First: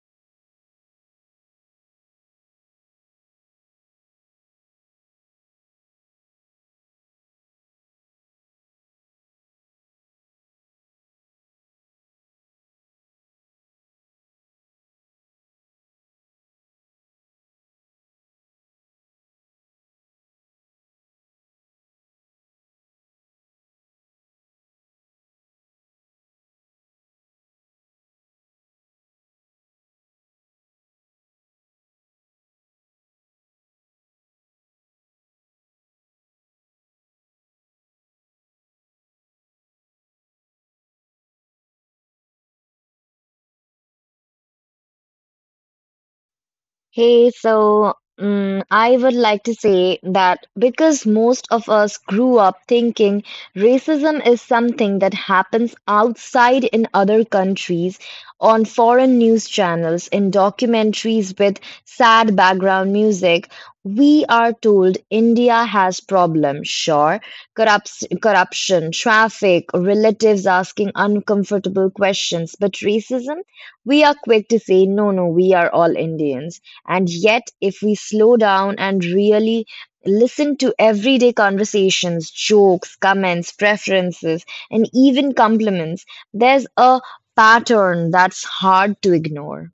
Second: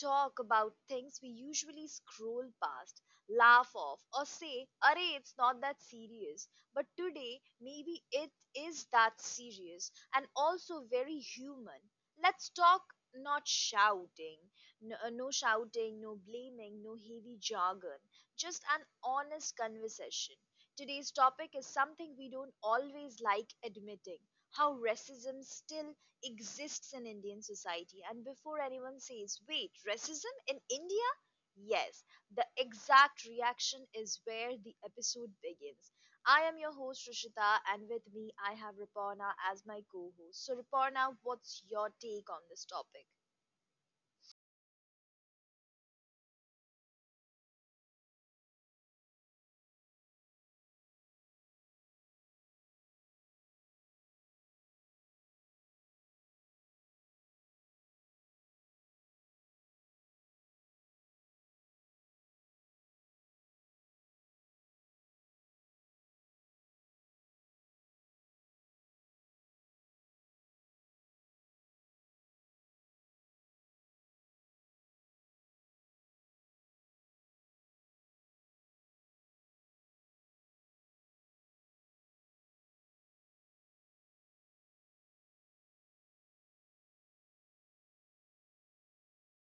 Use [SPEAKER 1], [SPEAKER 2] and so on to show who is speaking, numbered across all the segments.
[SPEAKER 1] talk about things we usually scroll past, laugh off, or say, Are it's not that serious. But today, maybe it is that serious and also very human. Let's talk not shouting, no, no shouting, no blaming, no heavy jargon, just an honest conversation. Today's topic is something we don't always like admitting how racism still exists in Indian society. And before anyone says, wait, racism in India? Yes, the exact reaction is where the episode begins. I am your host Rishita, and with me I have Riporna as my co host. So, Riporna, what's your take on this topic?
[SPEAKER 2] Hey, so I would like to say that because most of us grew up thinking racism is something that happens outside in other countries, on foreign news channels, in documentaries with sad background music, we are told India has problems. Sure, corruption, traffic, relatives asking uncomfortable questions, but racism, we are quick to say, no, no, we are all Indians. And yet, if we slow down and really listen to everyday conversations, jokes, comments, preferences, and even compliments, there's a pattern that's hard to ignore.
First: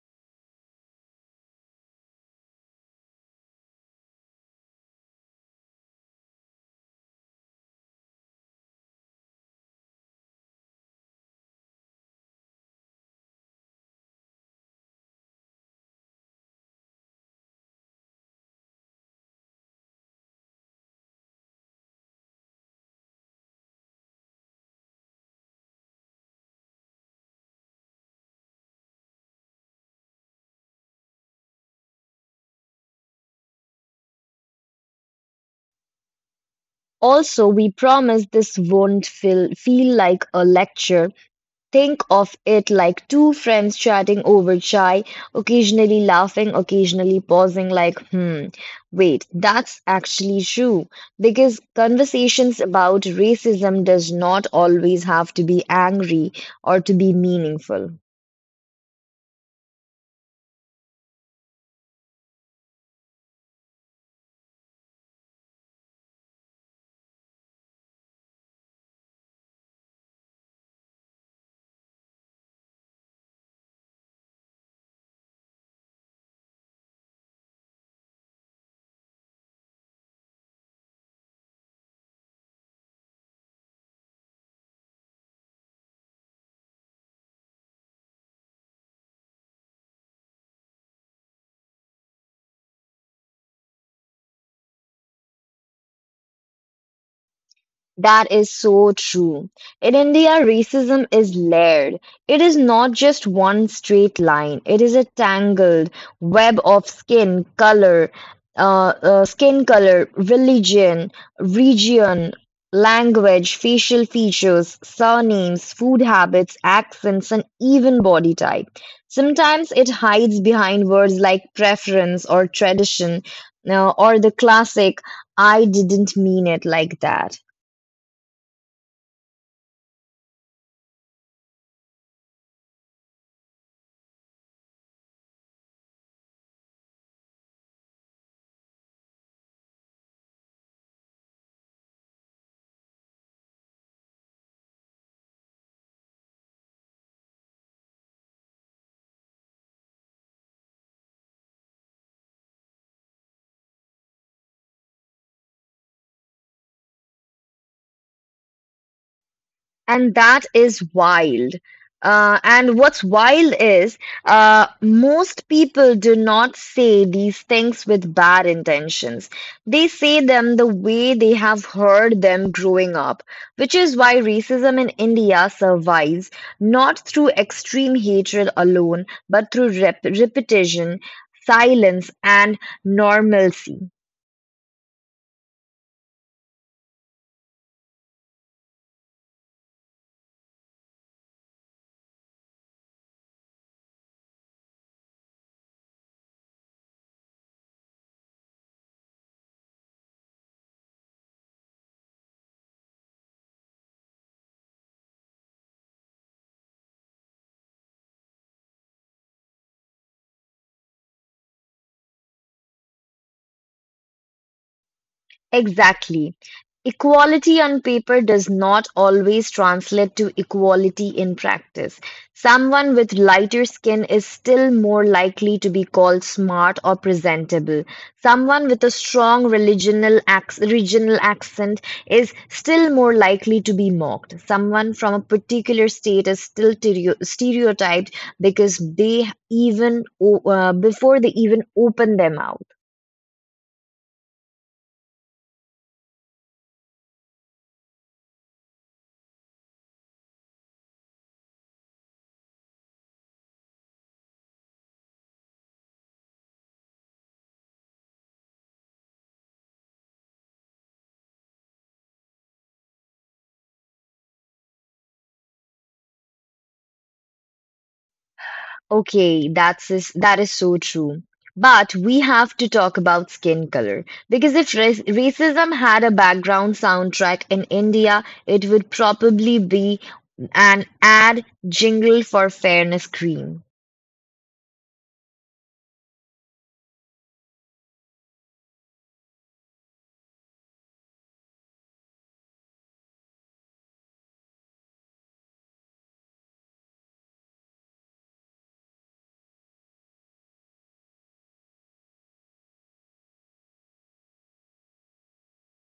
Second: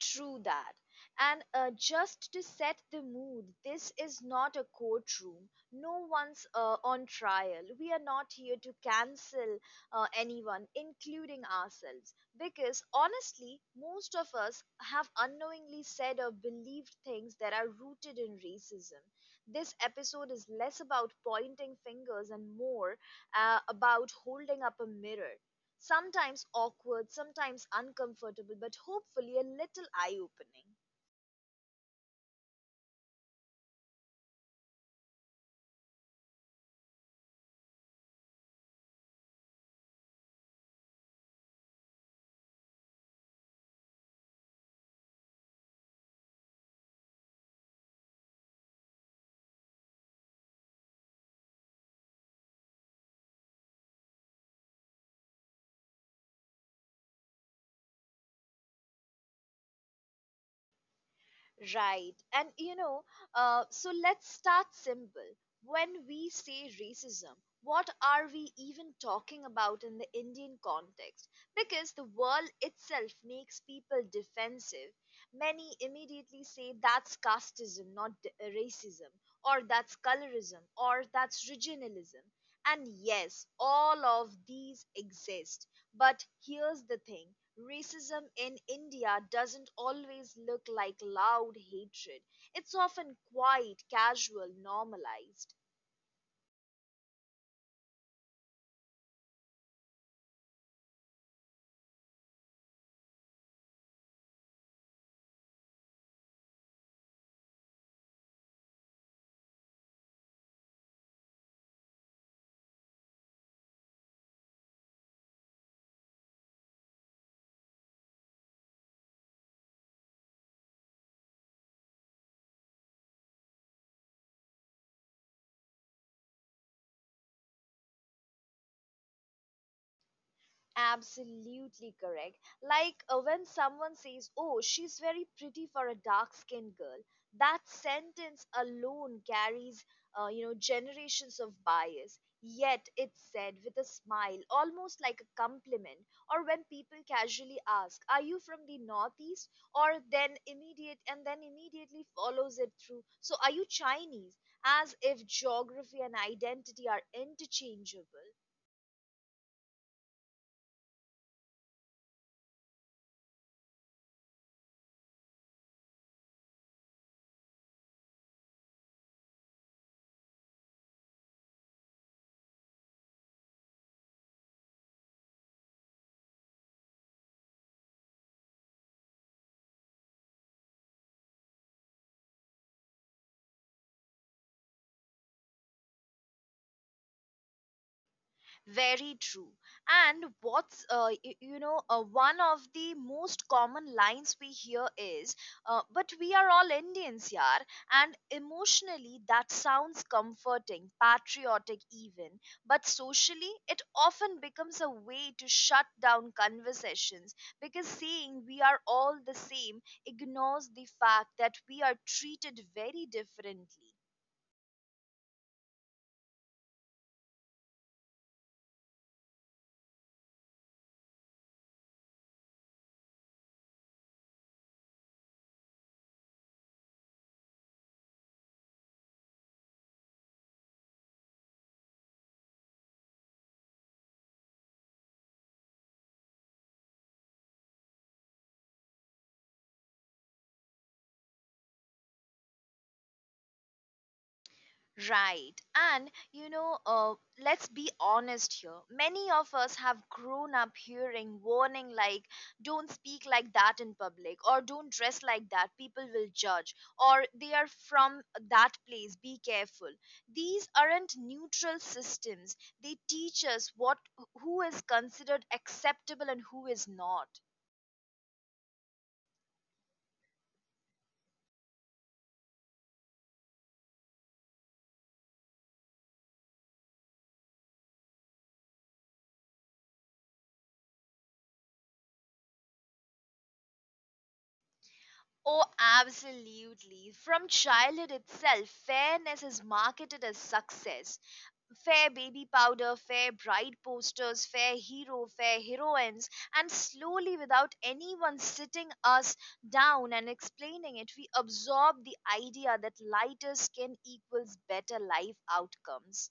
[SPEAKER 1] True that. And just to set the mood, this is not a courtroom. No one's on trial. We are not here to cancel anyone, including ourselves. Because honestly, most of us have unknowingly said or believed things that are rooted in racism. This episode is less about pointing fingers and more about holding up a mirror. Sometimes awkward, sometimes uncomfortable, but hopefully a little eye opening.
[SPEAKER 2] Also, we promise this won't feel, feel like a lecture. Think of it like two friends chatting over chai, occasionally laughing, occasionally pausing, like, hmm, wait, that's actually true. Because conversations about racism does not always have to be angry or to be meaningful.
[SPEAKER 1] Right. And you know, so let's start simple. When we say racism, what are we even talking about in the Indian context? Because the world itself makes people defensive. Many immediately say that's casteism, not d- racism, or that's colorism, or that's regionalism. And yes, all of these exist. But here's the thing racism in India doesn't always look like loud hatred, it's often quite casual, normalized.
[SPEAKER 2] That is so true. In India, racism is layered. It is not just one straight line. It is a tangled web of skin color, religion, region, language, facial features, surnames, food habits, accents, and even body type. Sometimes it hides behind words like preference or tradition, or the classic, I didn't mean it like that.
[SPEAKER 1] Absolutely correct. Like when someone says, Oh, she's very pretty for a dark skinned girl, that sentence alone carries, you know, generations of bias. Yet it's said with a smile, almost like a compliment. Or when people casually ask, Are you from the Northeast? Or then immediately follows it through, So are you Chinese? As if geography and identity are interchangeable.
[SPEAKER 2] And that is wild. And what's wild is most people do not say these things with bad intentions. They say them the way they have heard them growing up, which is why racism in India survives not through extreme hatred alone, but through repetition, silence, and normalcy.
[SPEAKER 1] Very true. And you know one of the most common lines we hear is, "But we are all Indians, yaar." And emotionally, that sounds comforting, patriotic even. But socially, it often becomes a way to shut down conversations because saying we are all the same ignores the fact that we are treated very differently.
[SPEAKER 2] Exactly. Equality on paper does not always translate to equality in practice. Someone with lighter skin is still more likely to be called smart or presentable. Someone with a strong regional accent is still more likely to be mocked. Someone from a particular state is still stereotyped because before they even open their mouth.
[SPEAKER 1] Right. And, you know, let's be honest here. Many of us have grown up hearing warning like, don't speak like that in public, or don't dress like that, people will judge, or they are from that place, be careful. These aren't neutral systems. They teach us what who is considered acceptable and who is not.
[SPEAKER 2] Okay, that is so true. But we have to talk about skin color because if racism had a background soundtrack in India, it would probably be an ad jingle for fairness cream.
[SPEAKER 1] Oh, absolutely. From childhood itself, fairness is marketed as success. Fair baby powder, fair bride posters, fair hero, fair heroines, and slowly, without anyone sitting us down and explaining it, we absorb the idea that lighter skin equals better life outcomes.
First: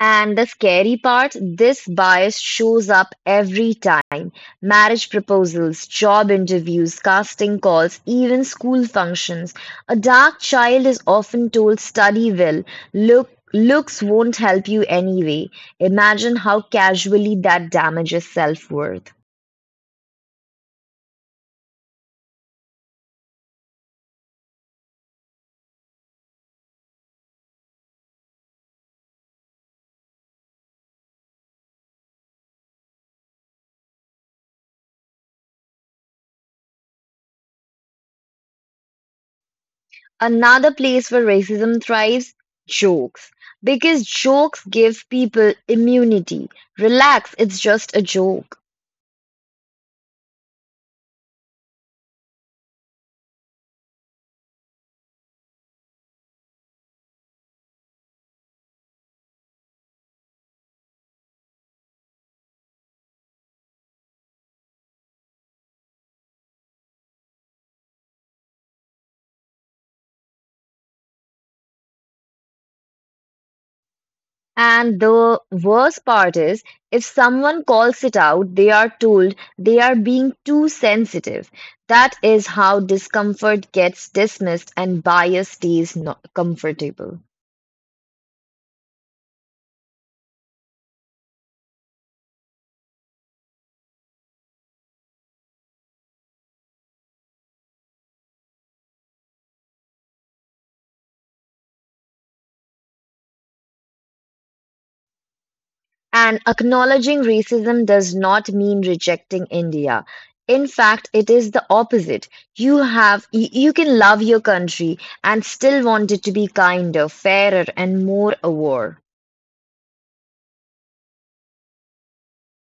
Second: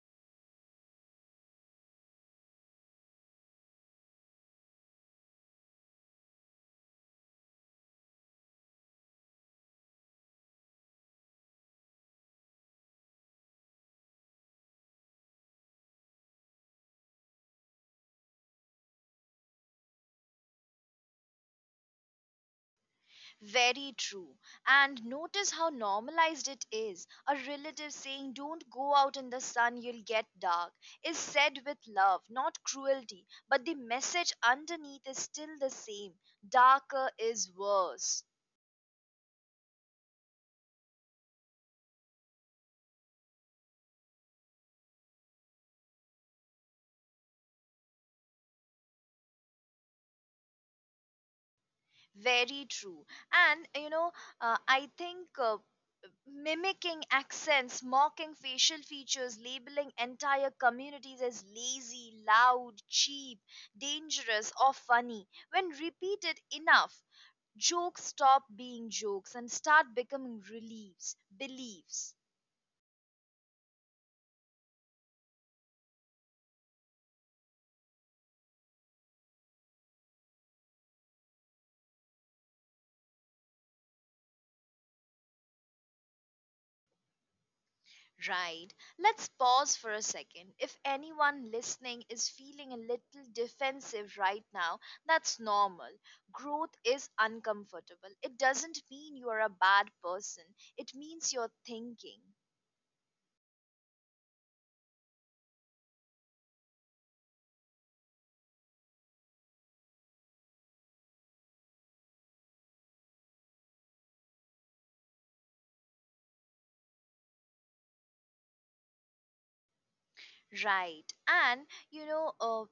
[SPEAKER 2] And the scary part, this bias shows up every time. Marriage proposals, job interviews, casting calls, even school functions. A dark child is often told look looks won't help you anyway. Imagine how casually that damages self-worth.
[SPEAKER 1] Very true. And notice how normalized it is. A relative saying, Don't go out in the sun, you'll get dark, is said with love, not cruelty, but the message underneath is still the same darker is worse.
[SPEAKER 2] Another place where racism thrives, jokes. Because jokes give people immunity. Relax, it's just a joke.
[SPEAKER 1] Very true. And you know, I think mimicking accents, mocking facial features, labeling entire communities as lazy, loud, cheap, dangerous, or funny, when repeated enough, jokes stop being jokes and start becoming beliefs.
[SPEAKER 2] And the worst part is, if someone calls it out, they are told they are being too sensitive. That is how discomfort gets dismissed and bias stays comfortable.
[SPEAKER 1] Right. Let's pause for a second. If anyone listening is feeling a little defensive right now, that's normal. Growth is uncomfortable. It doesn't mean you're a bad person, it means you're thinking.
[SPEAKER 2] And acknowledging racism does not mean rejecting India. In fact, it is the opposite. You can love your country and still want it to be kinder, fairer, and more aware.
[SPEAKER 1] Right. And, you know,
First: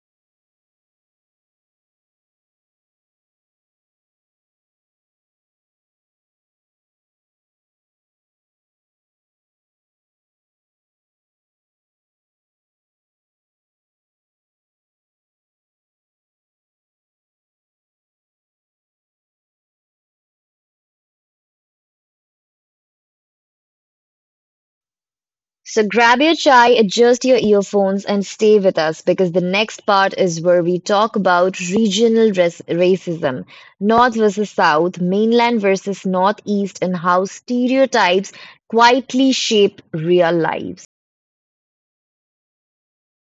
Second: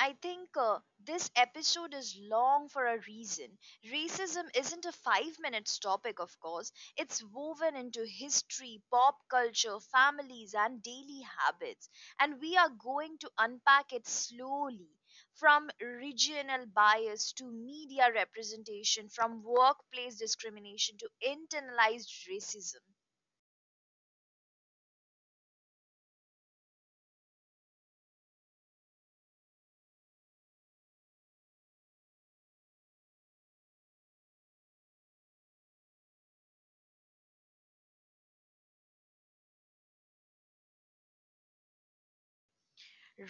[SPEAKER 1] I think this episode is long for a reason. Racism isn't a 5 minutes topic, of course. It's woven into history, pop culture, families, and daily habits. And we are going to unpack it slowly from regional bias to media representation, from workplace discrimination to internalized racism.
[SPEAKER 2] So grab your chai, adjust your earphones, and stay with us because the next part is where we talk about regional racism, North versus South, mainland versus Northeast, and how stereotypes quietly shape real lives.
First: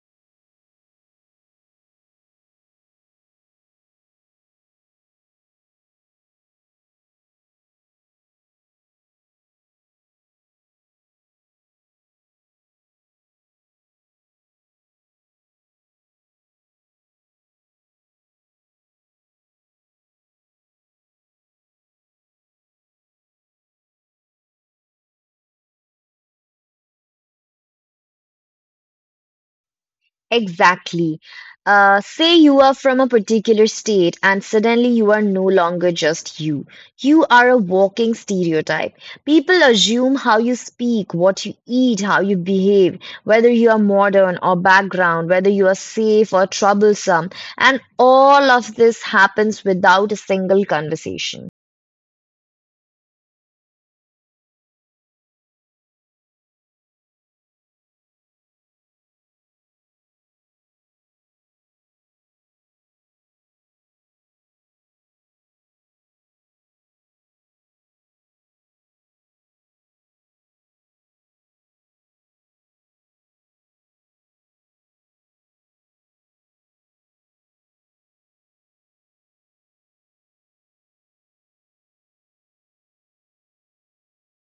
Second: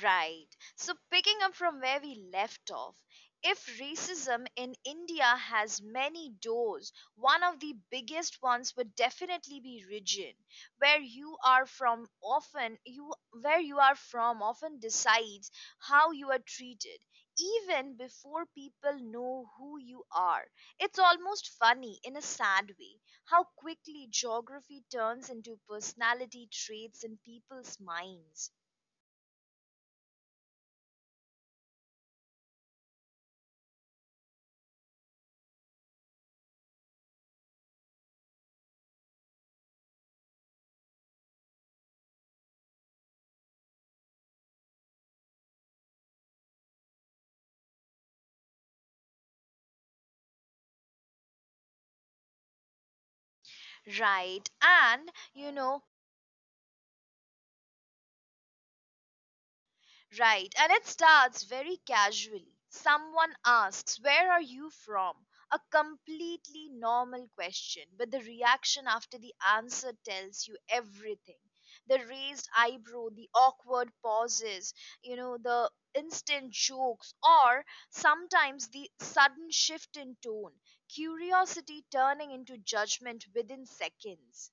[SPEAKER 1] Right. So, picking up from where we left off, if racism in India has many doors, one of the biggest ones would definitely be region, Where you are from often you where you are from often decides how you are treated even before people know who you are. It's almost funny in a sad way how quickly geography turns into personality traits in people's minds.
[SPEAKER 2] Exactly. Say you are from a particular state and suddenly you are no longer just you. You are a walking stereotype. People assume how you speak, what you eat, how you behave, whether you are modern or background, whether you are safe or troublesome. And all of this happens without a single conversation.
[SPEAKER 1] Right. And you know, right. And it starts very casually. Someone asks, Where are you from? A completely normal question, but the reaction after the answer tells you everything. The raised eyebrow, the awkward pauses, you know, the instant jokes, or sometimes the sudden shift in tone, curiosity turning into judgment within seconds.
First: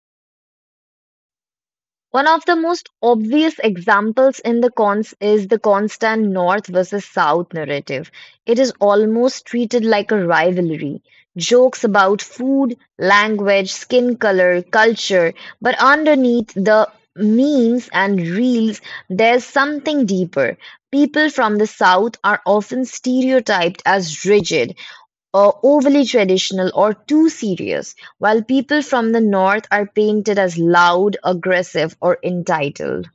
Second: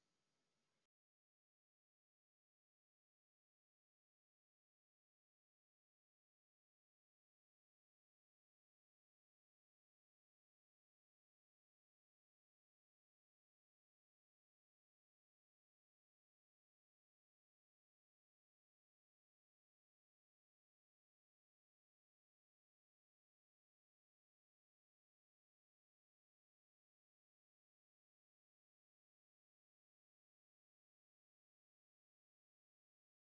[SPEAKER 2] One of the most obvious examples in the cons is the constant North versus South narrative. It is almost treated like a rivalry. Jokes about food, language, skin color, culture, but underneath the memes and reels, there's something deeper. People from the South are often stereotyped as rigid, or overly traditional or too serious, while people from the North are painted as loud, aggressive, or entitled.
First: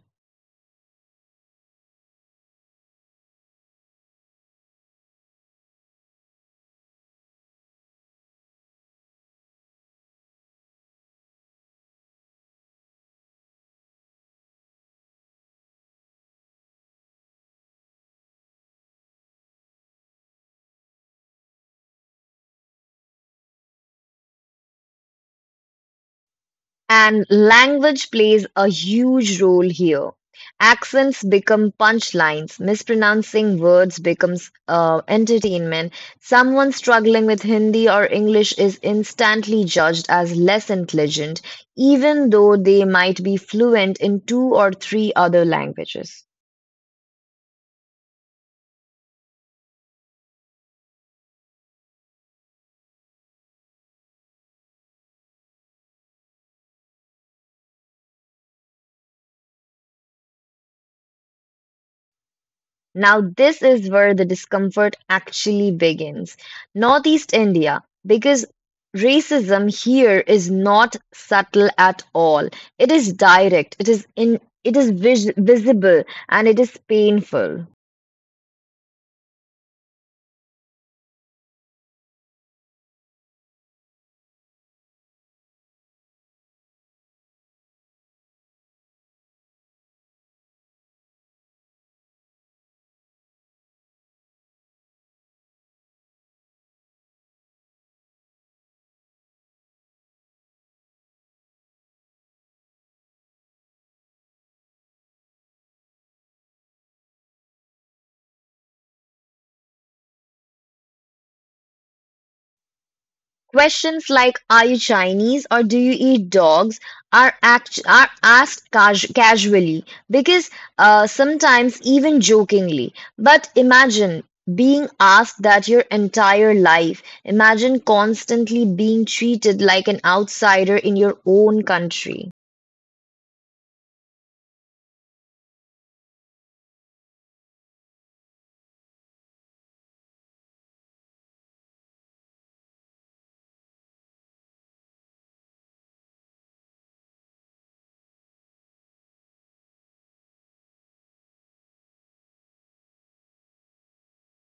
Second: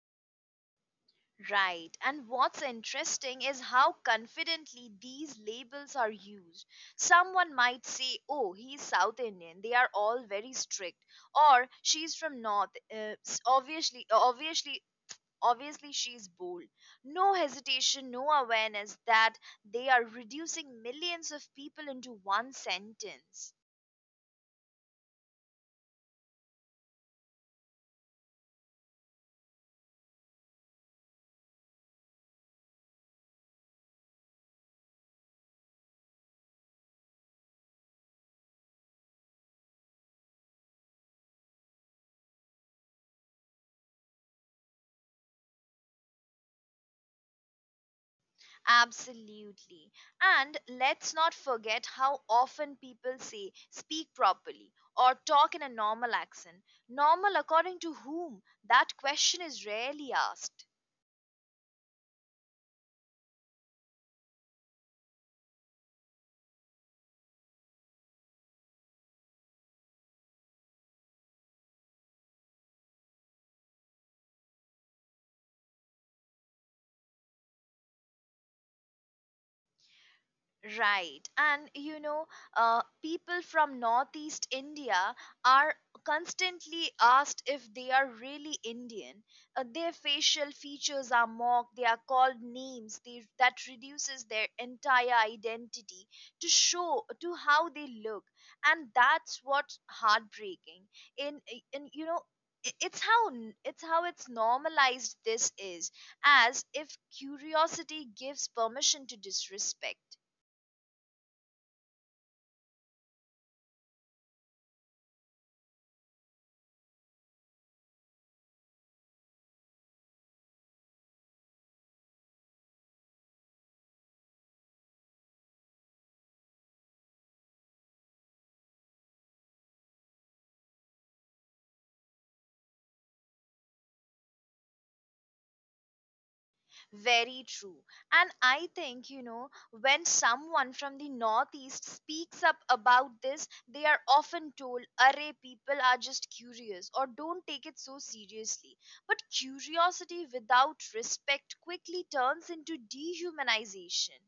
[SPEAKER 1] Right. And what's interesting is how confidently these labels are used. Someone might say, oh, he's South Indian. They are all very strict. Or she's from North. Obviously, she's bold. No hesitation, no awareness that they are reducing millions of people into one sentence.
[SPEAKER 2] And language plays a huge role here. Accents become punchlines, mispronouncing words becomes entertainment. Someone struggling with Hindi or English is instantly judged as less intelligent, even though they might be fluent in two or three other languages.
[SPEAKER 1] Absolutely. And let's not forget how often people say speak properly or talk in a normal accent. Normal according to whom? That question is rarely asked.
[SPEAKER 2] Now, this is where the discomfort actually begins. Northeast India, because racism here is not subtle at all. It is direct, it is in, it is vis- visible, and it is painful.
[SPEAKER 1] Right. And you know, people from Northeast India are constantly asked if they are really Indian. Their facial features are mocked, they are called names. They, that reduces their entire identity to show to how they look. And that's what's heartbreaking. In, in you know, I- it's it's how it's normalized this is as if curiosity gives permission to disrespect.
[SPEAKER 2] Questions like "Are you Chinese" or "Do you eat dogs" are asked casually, because sometimes even jokingly. But imagine being asked that your entire life. Imagine constantly being treated like an outsider in your own country.
[SPEAKER 1] Very true. And I think, you know, when someone from the Northeast speaks up about this, they are often told, Array, people are just curious or don't take it so seriously. But curiosity without respect quickly turns into dehumanization.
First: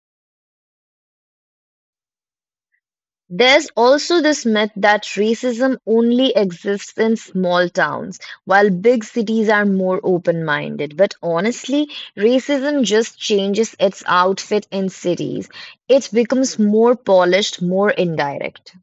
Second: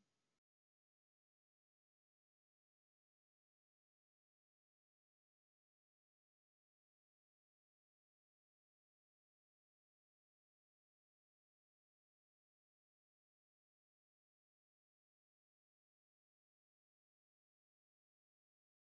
[SPEAKER 2] There's also this myth that racism only exists in small towns, while big cities are more open-minded. But honestly, racism just changes its outfit in cities. It becomes more polished, more indirect.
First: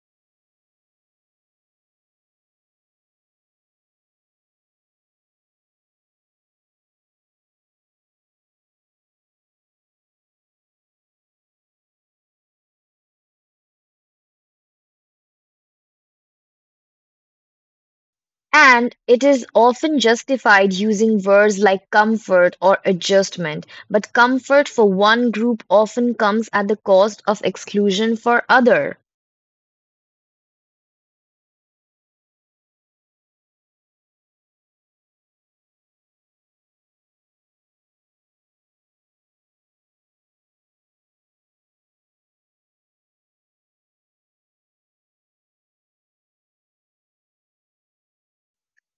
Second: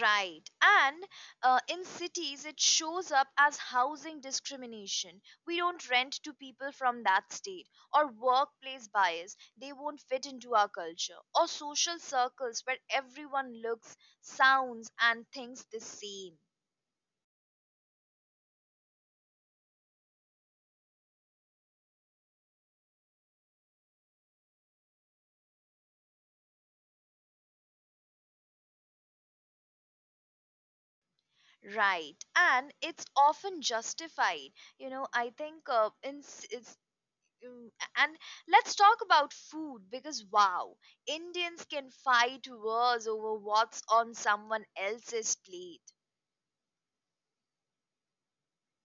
[SPEAKER 1] Right. And in cities, it shows up as housing discrimination. We don't rent to people from that state, or workplace bias. They won't fit into our culture, or social circles where everyone looks, sounds, and thinks the same.
[SPEAKER 2] And it is often justified using words like comfort or adjustment. But comfort for one group often comes at the cost of exclusion for other.
[SPEAKER 1] Right. And it's often justified. You know, I think in c- Mm, and let's talk about food because wow, Indians can fight wars over what's on someone else's plate.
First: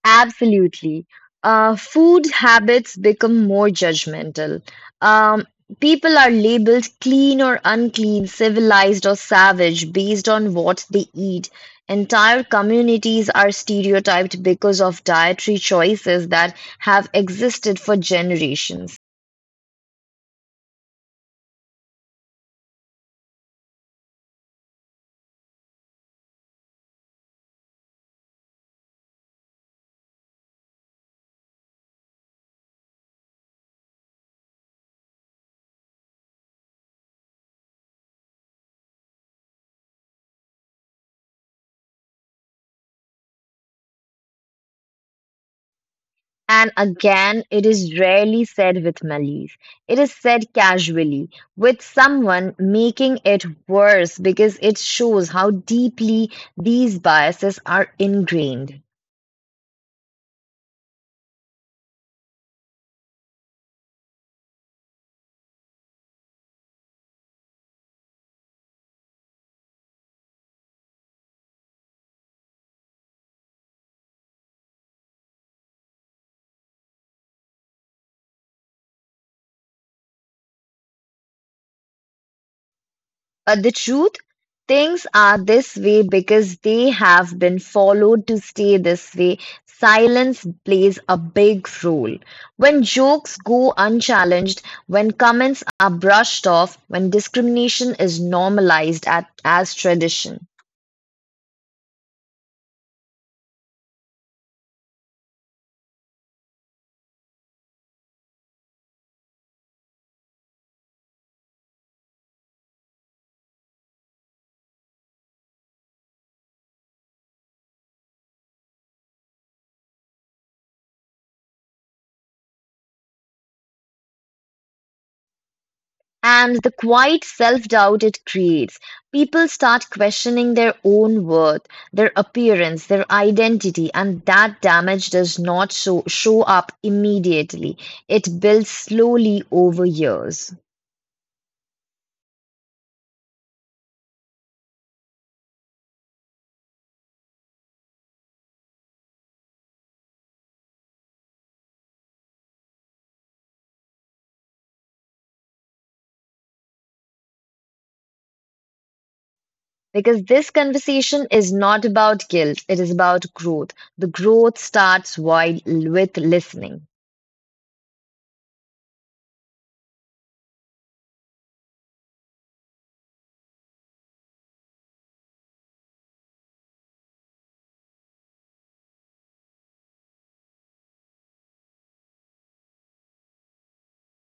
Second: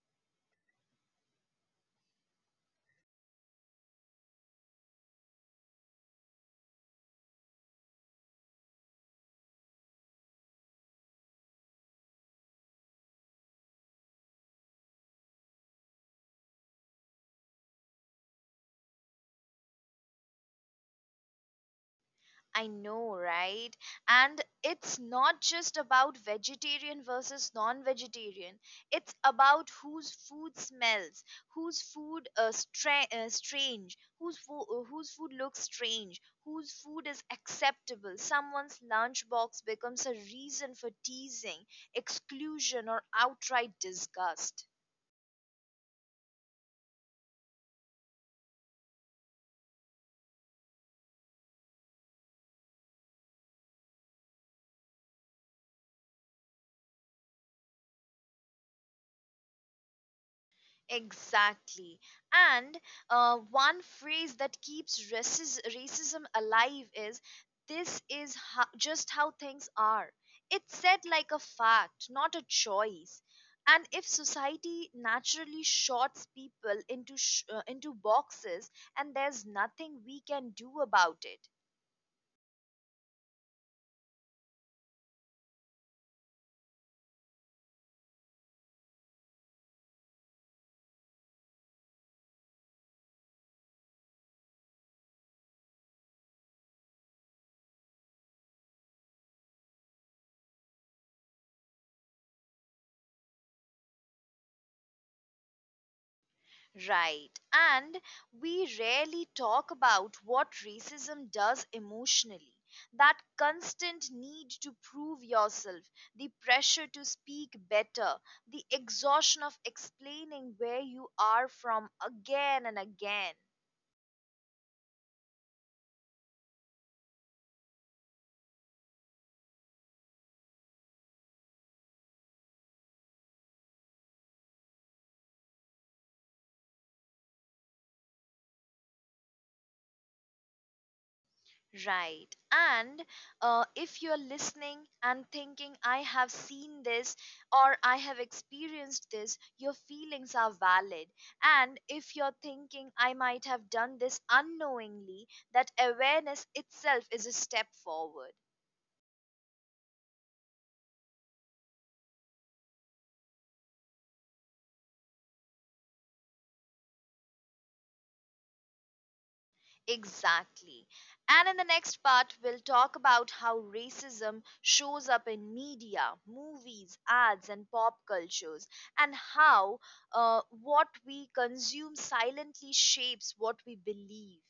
[SPEAKER 2] Absolutely. Food habits become more judgmental. Um, people are labeled clean or unclean, civilized or savage based on what they eat. Entire communities are stereotyped because of dietary choices that have existed for generations.
[SPEAKER 1] I know, right? And it's not just about vegetarian versus non vegetarian. It's about whose food smells, strange, whose food looks strange, whose food is acceptable. Someone's lunchbox becomes a reason for teasing, exclusion, or outright disgust.
[SPEAKER 2] And again, it is rarely said with malice. It is said casually, with someone making it worse because it shows how deeply these biases are ingrained.
[SPEAKER 1] Exactly. And one phrase that keeps racism alive is this is just how things are. It's said like a fact, not a choice. And if society naturally shorts people into into boxes and there's nothing we can do about it,
[SPEAKER 2] But the truth, things are this way because they have been followed to stay this way. Silence plays a big role. When jokes go unchallenged, when comments are brushed off, when discrimination is normalized at, as tradition.
[SPEAKER 1] Right. And we rarely talk about what racism does emotionally. That constant need to prove yourself, the pressure to speak better, the exhaustion of explaining where you are from again and again.
[SPEAKER 2] And the quiet self-doubt it creates. People start questioning their own worth, their appearance, their identity, and that damage does not show up immediately. It builds slowly over years.
[SPEAKER 1] Right. And if you're listening and thinking, I have seen this or I have experienced this, your feelings are valid. And if you're thinking, I might have done this unknowingly, that awareness itself is a step forward.
[SPEAKER 2] Because this conversation is not about guilt, it is about growth. The growth starts while with listening.
[SPEAKER 1] Exactly. And in the next part, we'll talk about how racism shows up in media, movies, ads, and pop cultures, and how what we consume silently shapes what we believe.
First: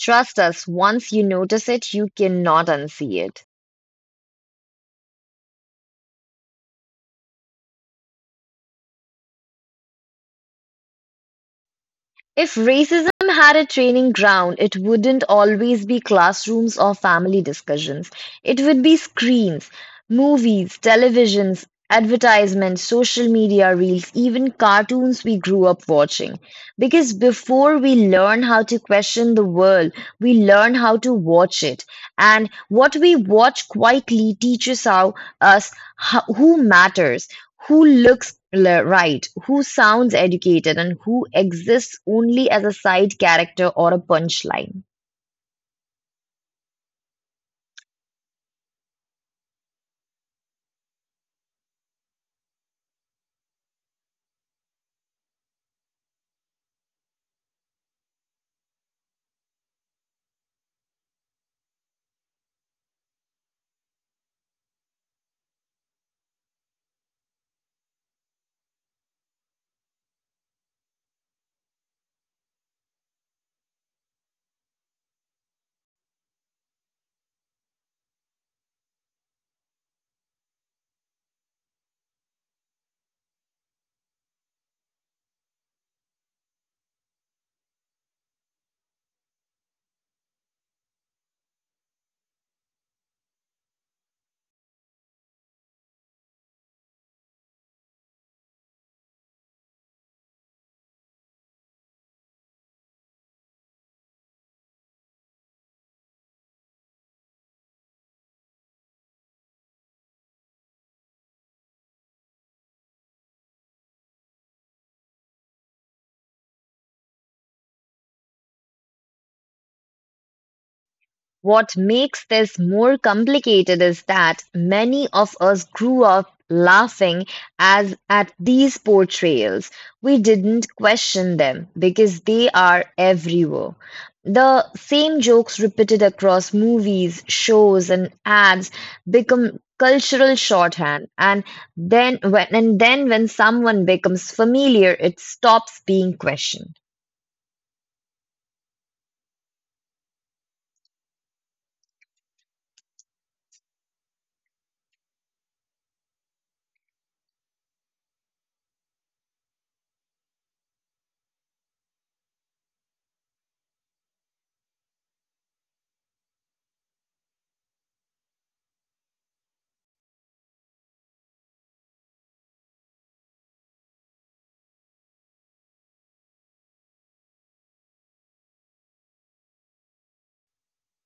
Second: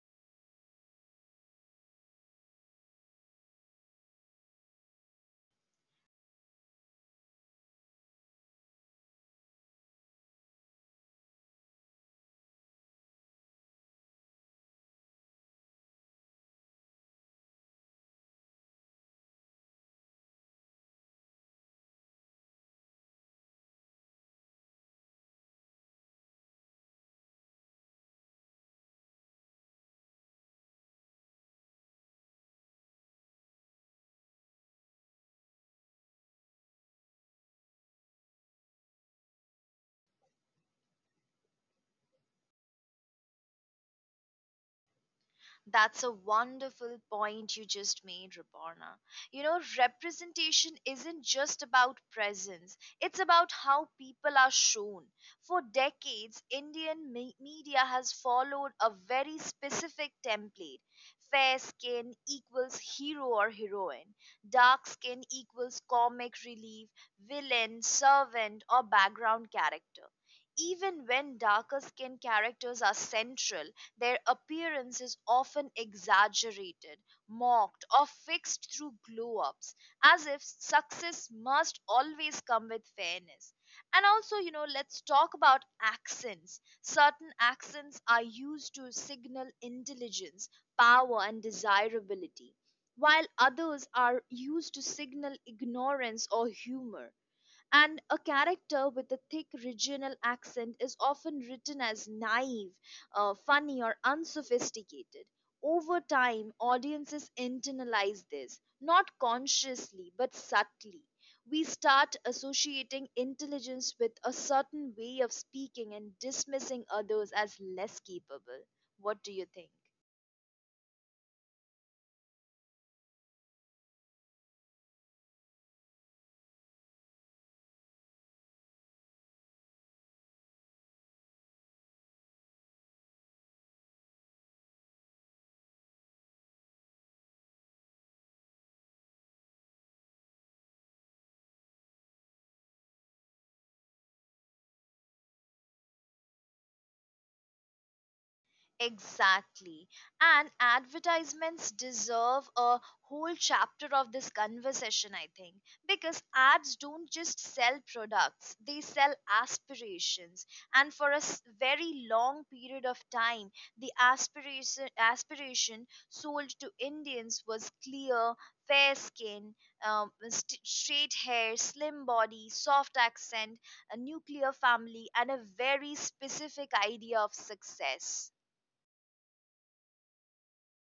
[SPEAKER 2] Trust us, once you notice it, you cannot unsee it. If racism had a training ground, it wouldn't always be classrooms or family discussions. It would be screens, movies, televisions, advertisements, social media reels, even cartoons we grew up watching. Because before we learn how to question the world, we learn how to watch it. And what we watch quietly teaches us who matters, who looks right, who sounds educated, and who exists only as a side character or a punchline.
[SPEAKER 1] That's a wonderful point you just made, Rabona. You know, representation isn't just about presence, it's about how people are shown. For decades, Indian media has followed a very specific template fair skin equals hero or heroine, dark skin equals comic relief, villain, servant, or background character. Even when darker skin characters are central, their appearance is often exaggerated, mocked, or fixed through glow ups, as if success must always come with fairness. And also, you know, let's talk about accents. Certain accents are used to signal intelligence, power, and desirability, while others are used to signal ignorance or humor. And a character with a thick regional accent is often written as naive, funny, or unsophisticated. Over time, audiences internalize this, not consciously but subtly. We start associating intelligence with a certain way of speaking and dismissing others as less capable. What do you think?
[SPEAKER 2] What makes this more complicated is that many of us grew up laughing as at these portrayals. We didn't question them because they are everywhere. The same jokes repeated across movies, shows, and ads become cultural shorthand, and then when someone becomes familiar it stops being questioned.
[SPEAKER 1] Exactly. And advertisements deserve a whole chapter of this conversation, I think, because ads don't just sell products, they sell aspirations. And for a very long period of time, the aspiration sold to Indians was clear, fair skin, straight hair, slim body, soft accent, a nuclear family, and a very specific idea of success.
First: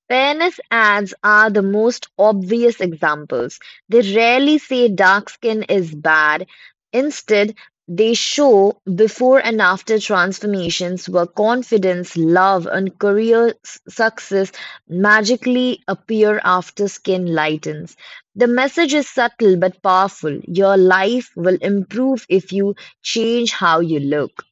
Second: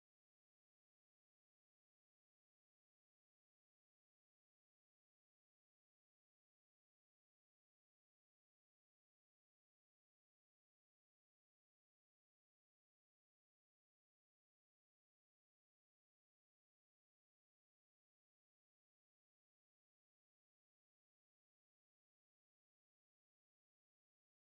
[SPEAKER 2] Fairness ads are the most obvious examples. They rarely say dark skin is bad. Instead, they show before and after transformations where confidence, love, and success magically appear after skin lightens. The message is subtle but powerful. Your life will improve if you change how you look.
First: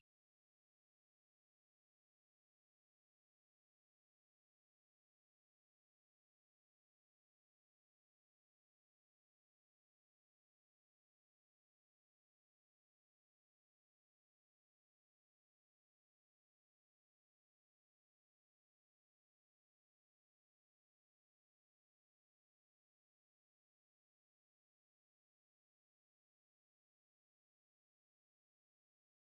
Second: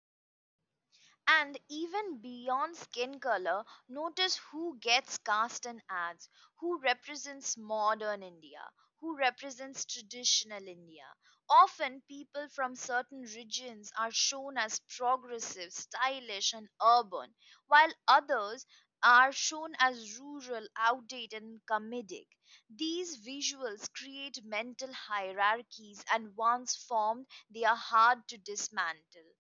[SPEAKER 1] And even beyond skin color, notice who gets cast in ads, who represents modern India, who represents traditional India. Often, people from certain regions are shown as progressive, stylish, and urban, while others are shown as rural, outdated, and comedic. These visuals create mental hierarchies, and once formed, they are hard to dismantle.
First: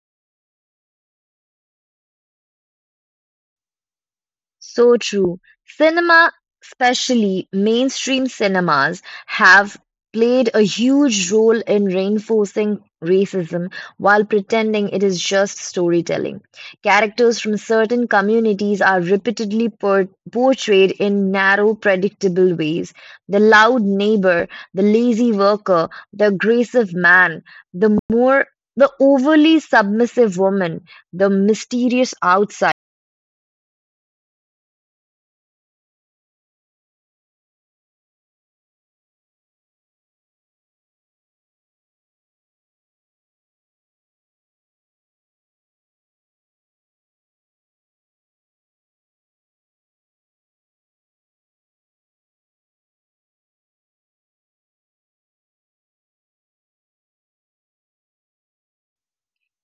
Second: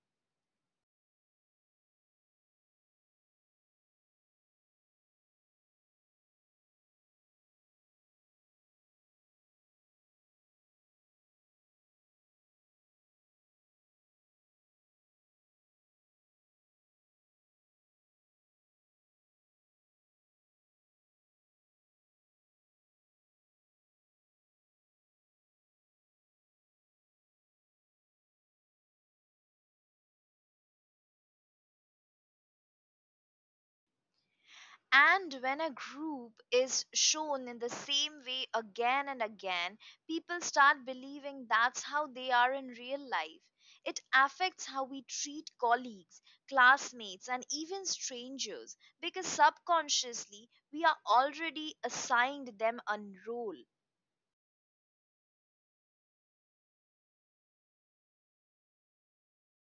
[SPEAKER 2] So true. Cinema, especially mainstream cinemas, have played a huge role in reinforcing racism while pretending it is just storytelling. Characters from certain communities are repeatedly portrayed in narrow, predictable ways. The loud neighbor, the lazy worker, the aggressive man, the more the overly submissive woman, the mysterious outsider.
[SPEAKER 1] And when a group is shown in the same way again and again, people start believing that's how they are in real life. It affects how we treat colleagues, classmates, and even strangers because subconsciously we are already assigned them a role.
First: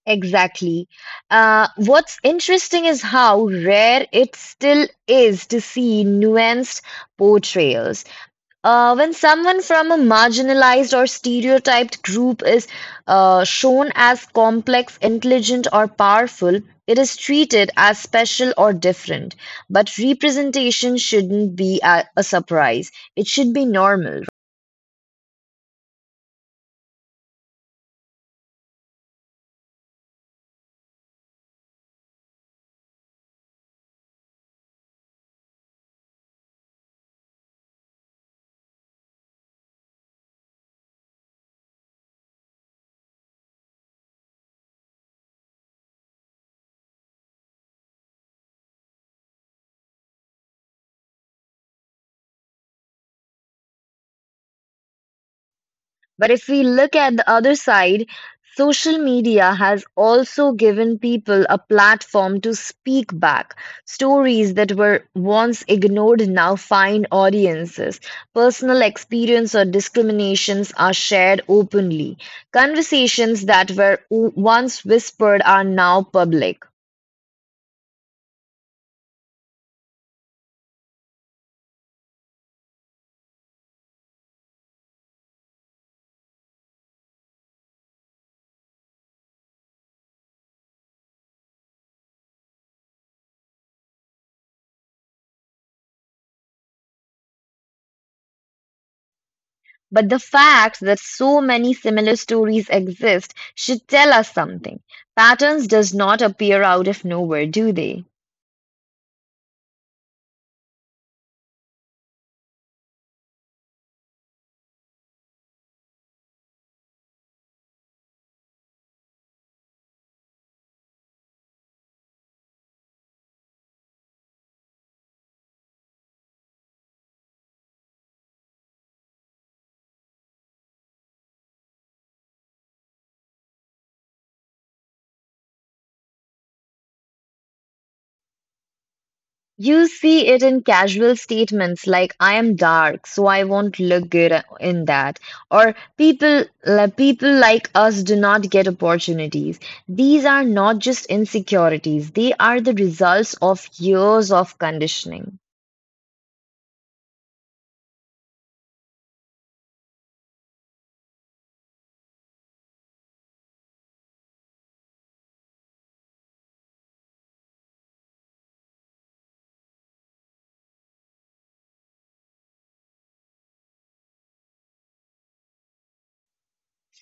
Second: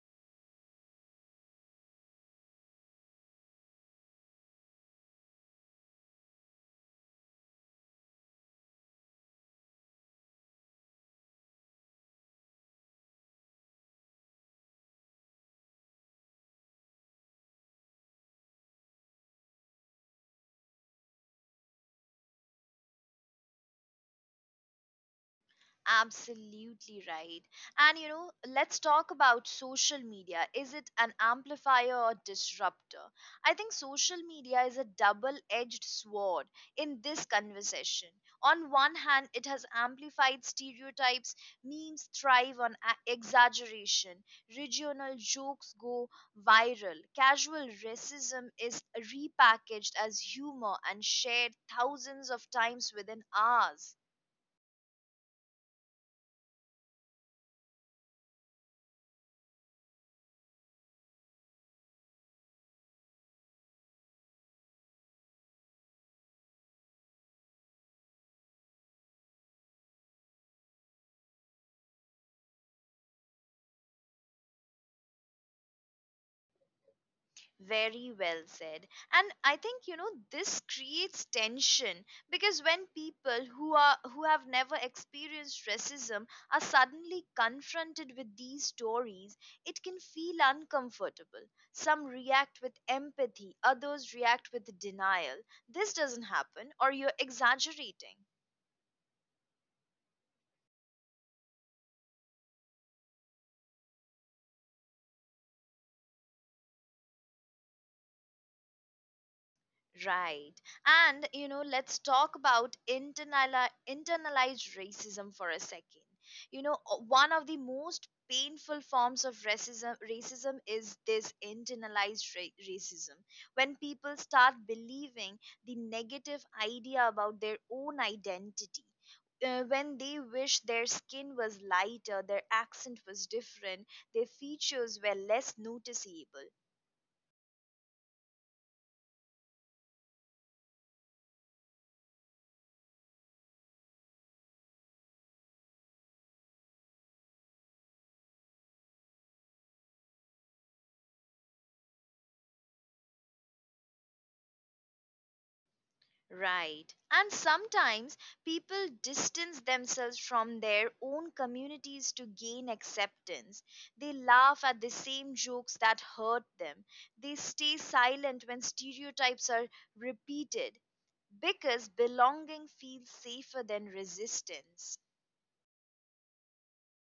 [SPEAKER 2] Exactly. What's interesting is how rare it still is to see nuanced portrayals. When someone from a marginalized or stereotyped group is shown as complex, intelligent, or powerful, it is treated as special or different. But representation shouldn't be a surprise, it should be normal.
[SPEAKER 1] Absolutely right. And you know, let's talk about social media. Is it an amplifier or disruptor? I think social media is a double edged sword in this conversation. On one hand, it has amplified stereotypes, memes thrive on exaggeration, regional jokes go viral, casual racism is repackaged as humor and shared thousands of times within hours.
[SPEAKER 2] But if we look at the other side, social media has also given people a platform to speak back. Stories that were once ignored now find audiences. Personal experience or discriminations are shared openly. Conversations that were once whispered are now public.
[SPEAKER 1] Very well said. And I think you know this creates tension because when people who have never experienced racism are suddenly confronted with these stories, it can feel uncomfortable. Some react with empathy, others react with denial. This doesn't happen or you're exaggerating.
[SPEAKER 2] But the fact that so many similar stories exist should tell us something. Patterns does not appear out of nowhere, do they?
[SPEAKER 1] Right. And, you know, let's talk about internalized racism for a second. You know, one of the most painful forms of racism is this internalized racism when people start believing the negative idea about their own identity when they wish their skin was lighter, their accent was different, their features were less noticeable.
[SPEAKER 2] You see it in casual statements like "I am dark, so I won't look good in that," or " people like us do not get opportunities." These are not just insecurities; they are the results of years of conditioning.
[SPEAKER 1] Right. And sometimes people distance themselves from their own communities to gain acceptance. They laugh at the same jokes that hurt them. They stay silent when stereotypes are repeated because belonging feels safer than resistance.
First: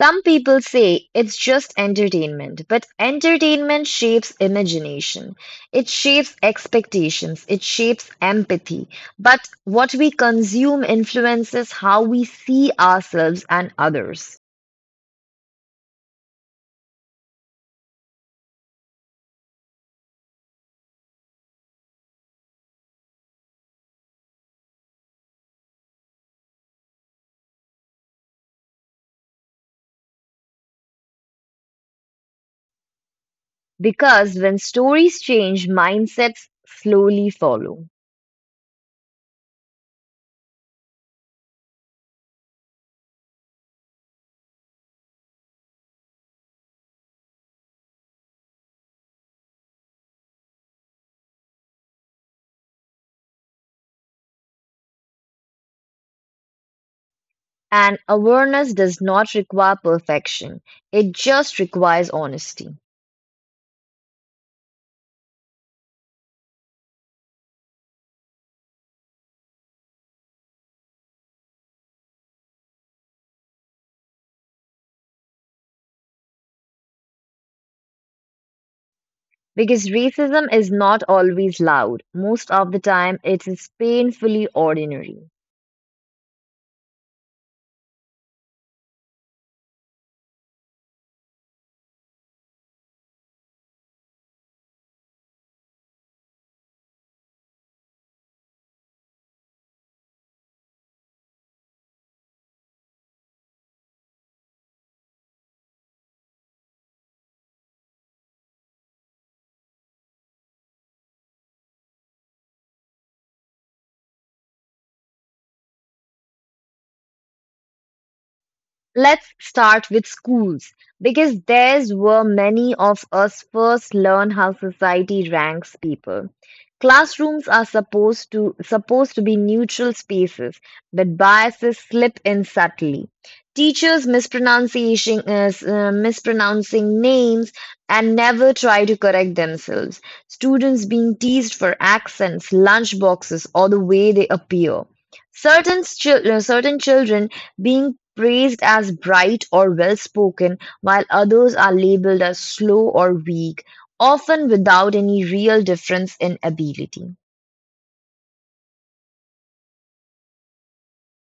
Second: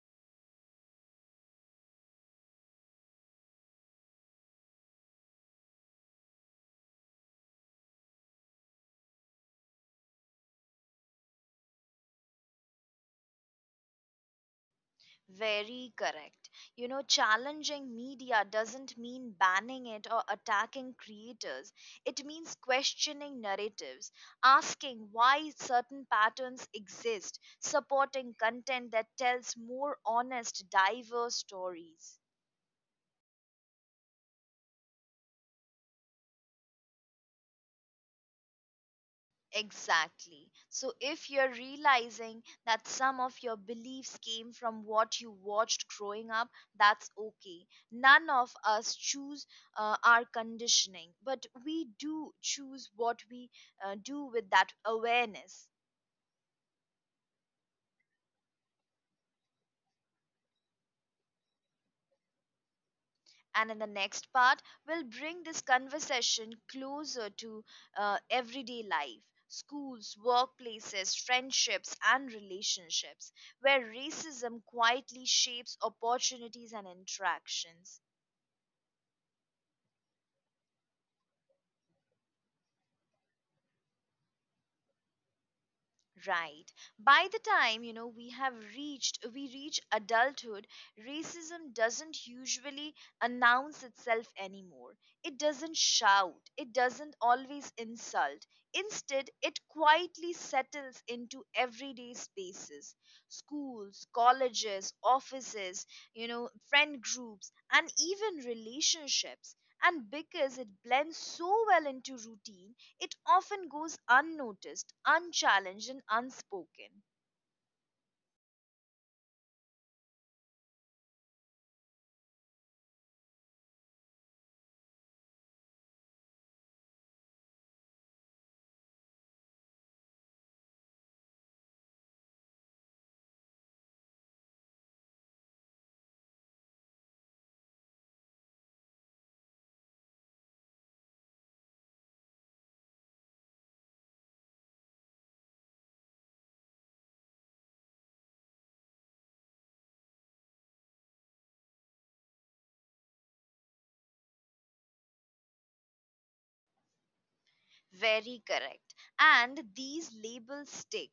[SPEAKER 2] Some people say it's just entertainment, but entertainment shapes imagination. It shapes expectations. It shapes empathy. But what we consume influences how we see ourselves and others.
[SPEAKER 1] Very correct. You know, challenging media doesn't mean banning it or attacking creators. It means questioning narratives, asking why certain patterns exist, supporting content that tells more honest, diverse stories.
[SPEAKER 2] Because when stories change, mindsets slowly follow.
[SPEAKER 1] Exactly. So if you're realizing that some of your beliefs came from what you watched growing up, that's okay. None of us choose our conditioning, but we do choose what we do with that awareness.
[SPEAKER 2] And awareness does not require perfection, it just requires honesty.
[SPEAKER 1] And in the next part, we'll bring this conversation closer to everyday life, schools, workplaces, friendships, and relationships, where racism quietly shapes opportunities and interactions.
[SPEAKER 2] Because racism is not always loud, most of the time it is painfully ordinary.
[SPEAKER 1] Right. By the time, you know, we reach adulthood, racism doesn't usually announce itself anymore. It doesn't shout. It doesn't always insult. Instead, it quietly settles into everyday spaces. Schools, colleges, offices, you know, friend groups, and even relationships. And because it blends so well into routine, it often goes unnoticed, unchallenged, and unspoken.
[SPEAKER 2] Let's start with schools, because there's where many of us first learn how society ranks people. Classrooms are supposed to be neutral spaces, but biases slip in subtly. Teachers mispronouncing names and never try to correct themselves. Students being teased for accents, lunch boxes, or the way they appear. Certain children being praised as bright or well-spoken, while others are labeled as slow or weak, often without any real difference in ability.
[SPEAKER 1] Very correct. And these labels stick.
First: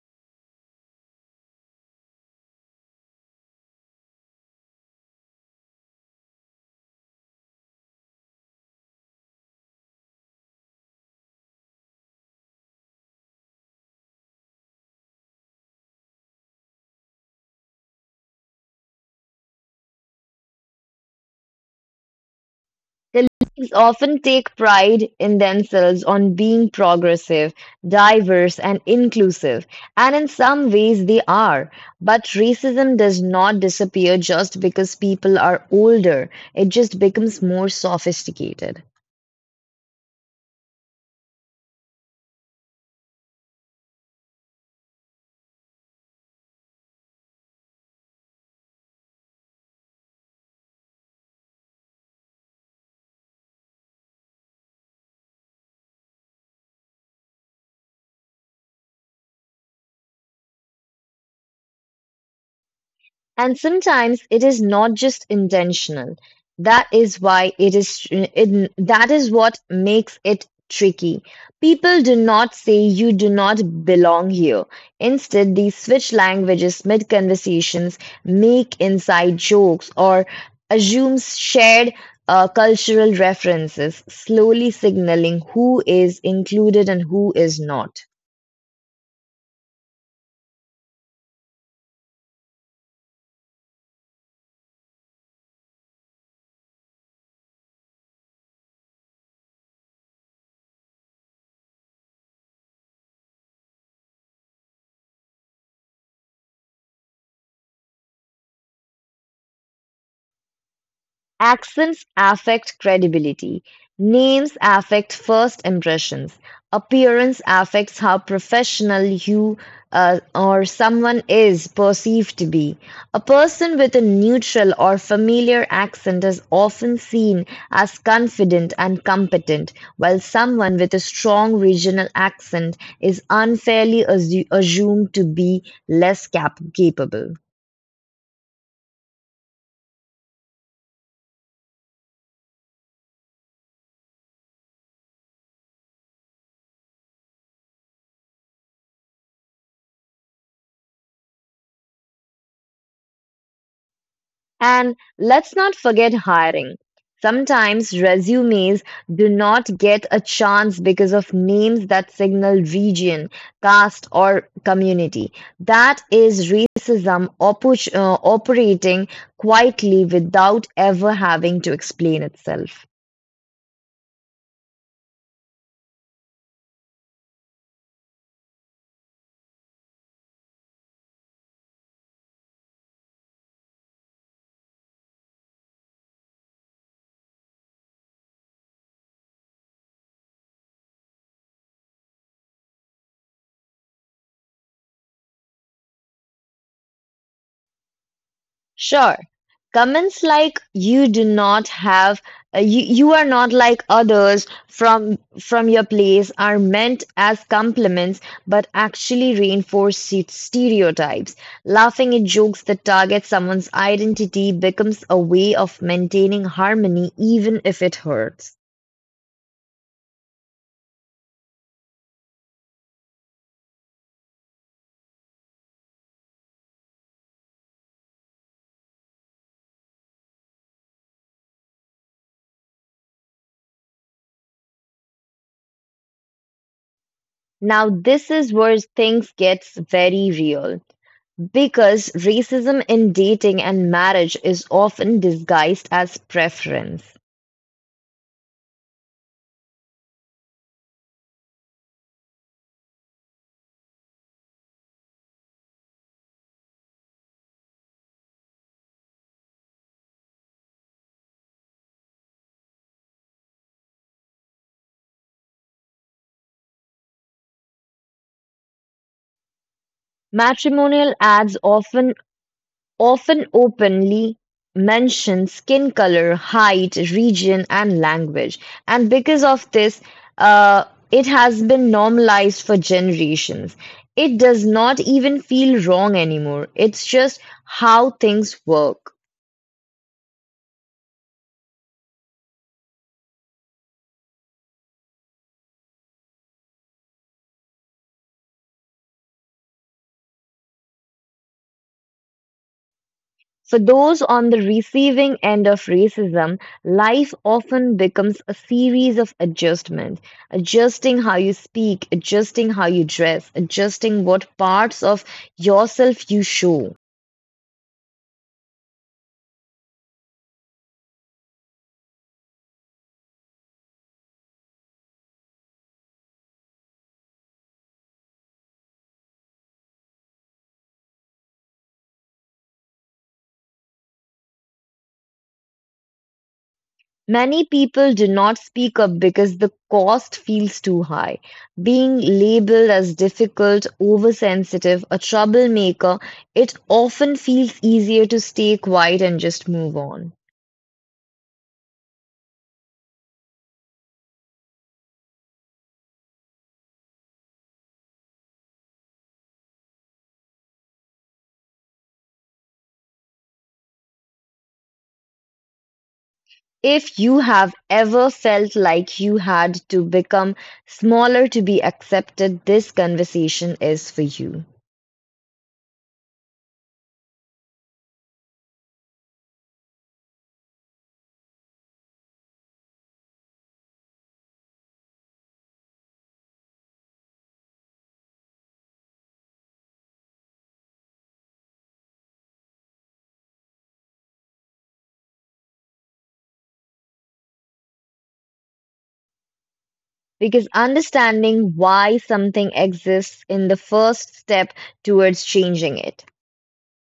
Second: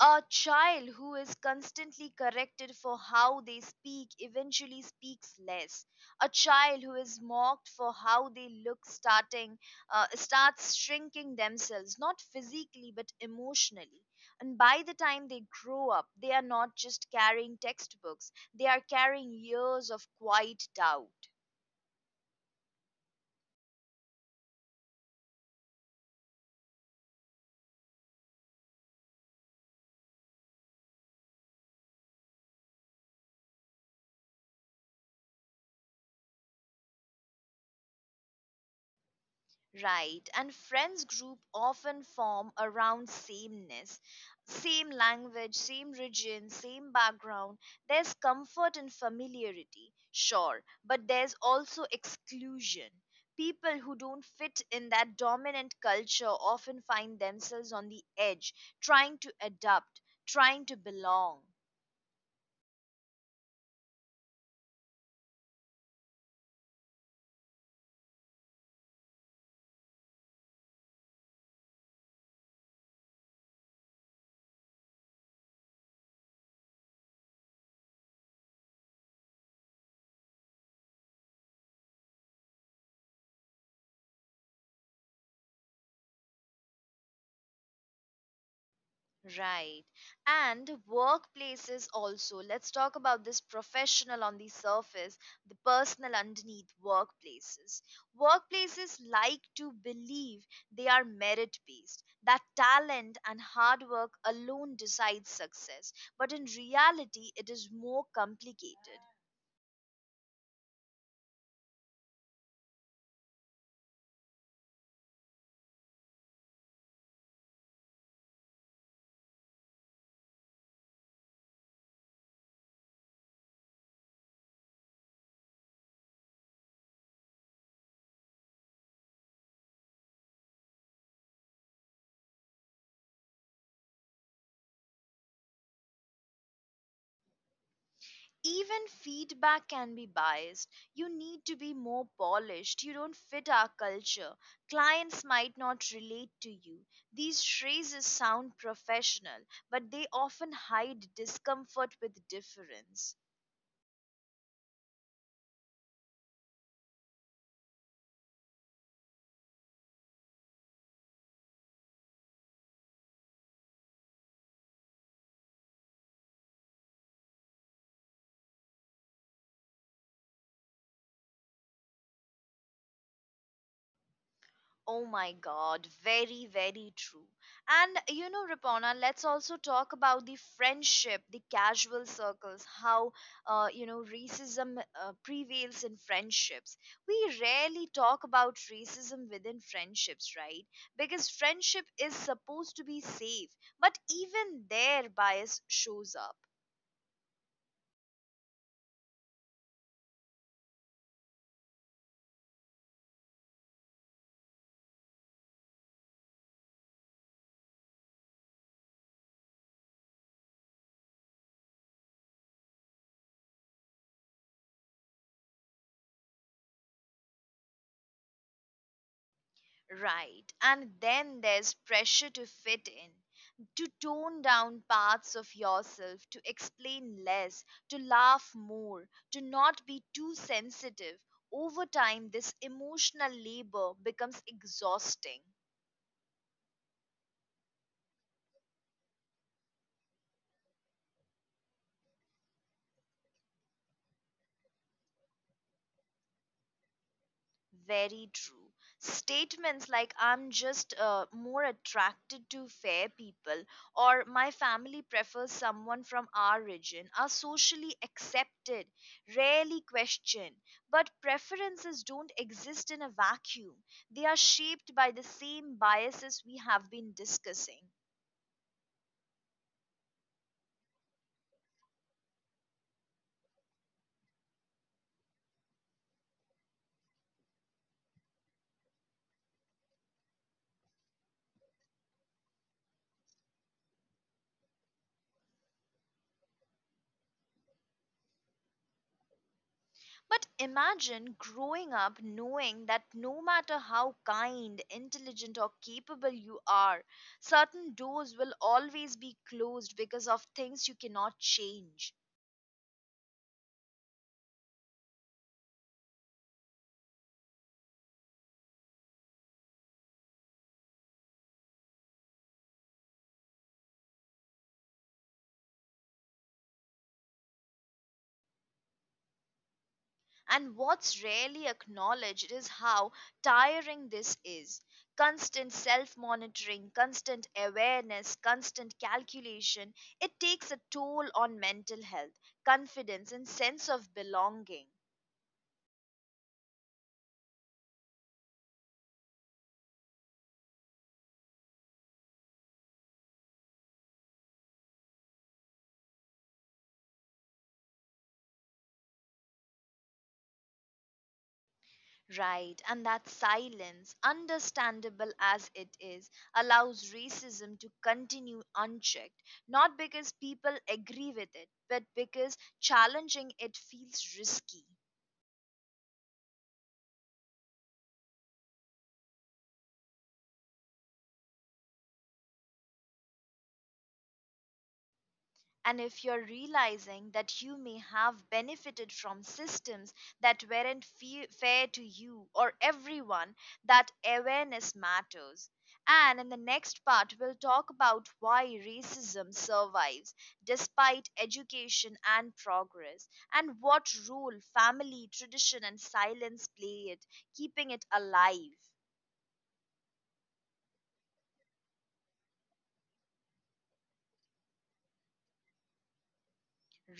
[SPEAKER 1] A child who is constantly corrected for how they speak eventually speaks less. A child who is mocked for how they look starting starts shrinking themselves, not physically but emotionally. And by the time they grow up, they are not just carrying textbooks, they are carrying years of quiet doubt.
[SPEAKER 2] The leagues often take pride in themselves on being progressive, diverse, and inclusive, and in some ways they are. But racism does not disappear just because people are older, it just becomes more sophisticated.
[SPEAKER 1] Right, and friends group often form around sameness, same language, same region, same background. There's comfort in familiarity, sure, but there's also exclusion. People who don't fit in that dominant culture often find themselves on the edge, trying to adapt, trying to belong.
[SPEAKER 2] And sometimes it is not just intentional. That is why that is what makes it tricky. People do not say you do not belong here. Instead, they switch languages mid conversations, make inside jokes, or assume shared cultural references, slowly signaling who is included and who is not.
[SPEAKER 1] Right. And workplaces also. Let's talk about this, professional on the surface, the personal underneath workplaces. Workplaces like to believe they are merit based, that talent and hard work alone decides success. But in reality, it is more complicated.
[SPEAKER 2] Accents affect credibility, names affect first impressions, appearance affects how professional you or someone is perceived to be. A person with a neutral or familiar accent is often seen as confident and competent, while someone with a strong regional accent is unfairly assumed to be less capable.
[SPEAKER 1] Even feedback can be biased. You need to be more polished. You don't fit our culture. Clients might not relate to you. These phrases sound professional, but they often hide discomfort with difference.
[SPEAKER 2] And let's not forget hiring. Sometimes resumes do not get a chance because of names that signal region, caste, or community. That is racism operating quietly without ever having to explain itself.
[SPEAKER 1] Oh my God, very, very true. And you know, Ripona, let's also talk about the friendship, the casual circles, how, you know, racism prevails in friendships. We rarely talk about racism within friendships, right? Because friendship is supposed to be safe, but even there, bias shows up.
[SPEAKER 2] Sure. Comments like you do not have you are not like others from your place are meant as compliments but actually reinforce stereotypes. Laughing at jokes that target someone's identity becomes a way of maintaining harmony even if it hurts.
[SPEAKER 1] Right. And then there's pressure to fit in, to tone down parts of yourself, to explain less, to laugh more, to not be too sensitive. Over time, this emotional labor becomes exhausting.
[SPEAKER 2] Now this is where things gets very real because racism in dating and marriage is often disguised as preference.
[SPEAKER 1] Very true. Statements like "I'm just more attracted to fair people" or "my family prefers someone from our region" are socially accepted, rarely questioned. But preferences don't exist in a vacuum, they are shaped by the same biases we have been discussing.
[SPEAKER 2] Matrimonial ads often openly mention skin color, height, region, and language, and because of this, uh, it has been normalized for generations. It does not even feel wrong anymore. It's just how things work.
[SPEAKER 1] But imagine growing up knowing that no matter how kind, intelligent, or capable you are, certain doors will always be closed because of things you cannot change.
[SPEAKER 2] For those on the receiving end of racism, life often becomes a series of adjustments adjusting how you speak, adjusting how you dress, adjusting what parts of yourself you show.
[SPEAKER 1] And what's rarely acknowledged is how tiring this is. Constant self monitoring, constant awareness, constant calculation, it takes a toll on mental health, confidence, and sense of belonging.
[SPEAKER 2] Many people do not speak up because the cost feels too high. Being labeled as difficult, oversensitive, a troublemaker, it often feels easier to stay quiet and just move on.
[SPEAKER 1] Right, and that silence, understandable as it is, allows racism to continue unchecked, not because people agree with it, but because challenging it feels risky.
[SPEAKER 2] If you have ever felt like you had to become smaller to be accepted, this conversation is for you.
[SPEAKER 1] And if you're realizing that you may have benefited from systems that weren't fair to you or everyone, that awareness matters. And in the next part, we'll talk about why racism survives despite education and progress, and what role family, tradition, and silence play it, keeping it alive.
[SPEAKER 2] Because understanding why something exists in the first step towards changing it.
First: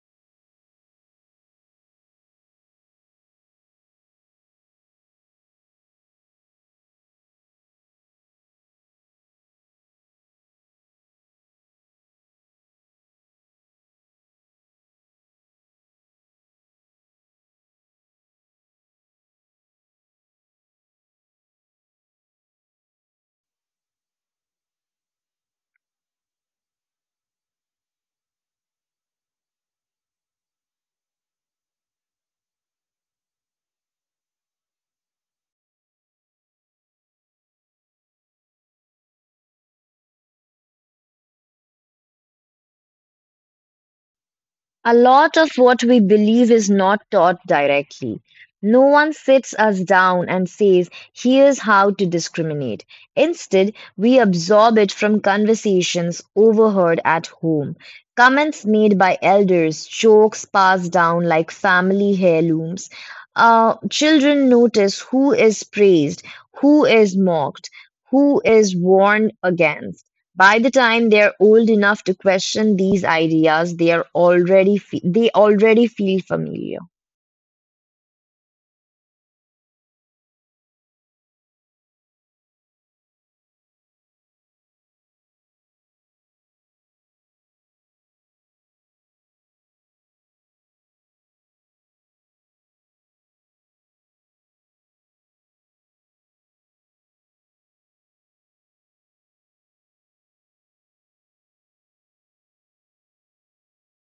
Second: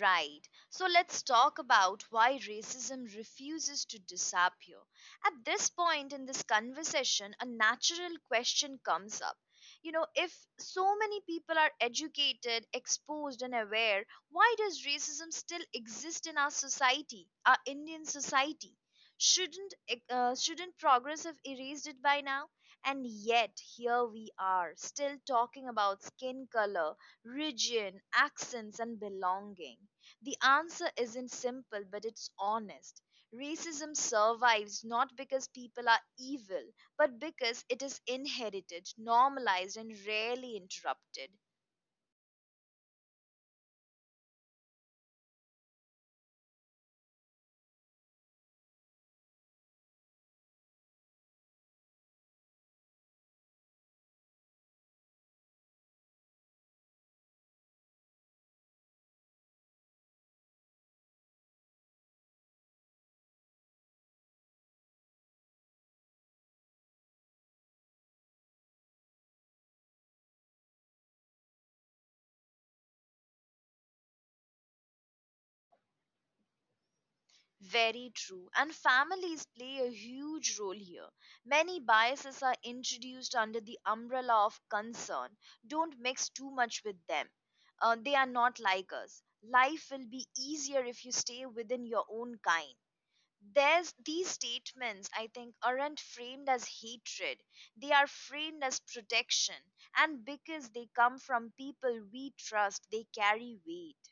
[SPEAKER 1] Right. So let's talk about why racism refuses to disappear. At this point in this conversation, a natural question comes up. You know, if so many people are educated, exposed, and aware, why does racism still exist in our society, our Indian society? Shouldn't progress have erased it by now? And yet here we are, still talking about skin color, region, accents, and belonging? The answer isn't simple, but it's honest. Racism survives not because people are evil, but because it is inherited, normalized, and rarely interrupted.
[SPEAKER 2] A lot of what we believe is not taught directly. No one sits us down and says, here's how to discriminate. Instead, we absorb it from conversations overheard at home, comments made by elders, jokes passed down like family heirlooms. Children notice who is praised, who is mocked, who is warned against. By the time they're old enough to question these ideas, they already feel familiar.
[SPEAKER 1] Very true. And families play a huge role here. Many biases are introduced under the umbrella of concern. Don't mix too much with them. They are not like us. Life will be easier if you stay within your own kind. There's these statements, I think, aren't framed as hatred, they are framed as protection, and because they come from people we trust, they carry weight.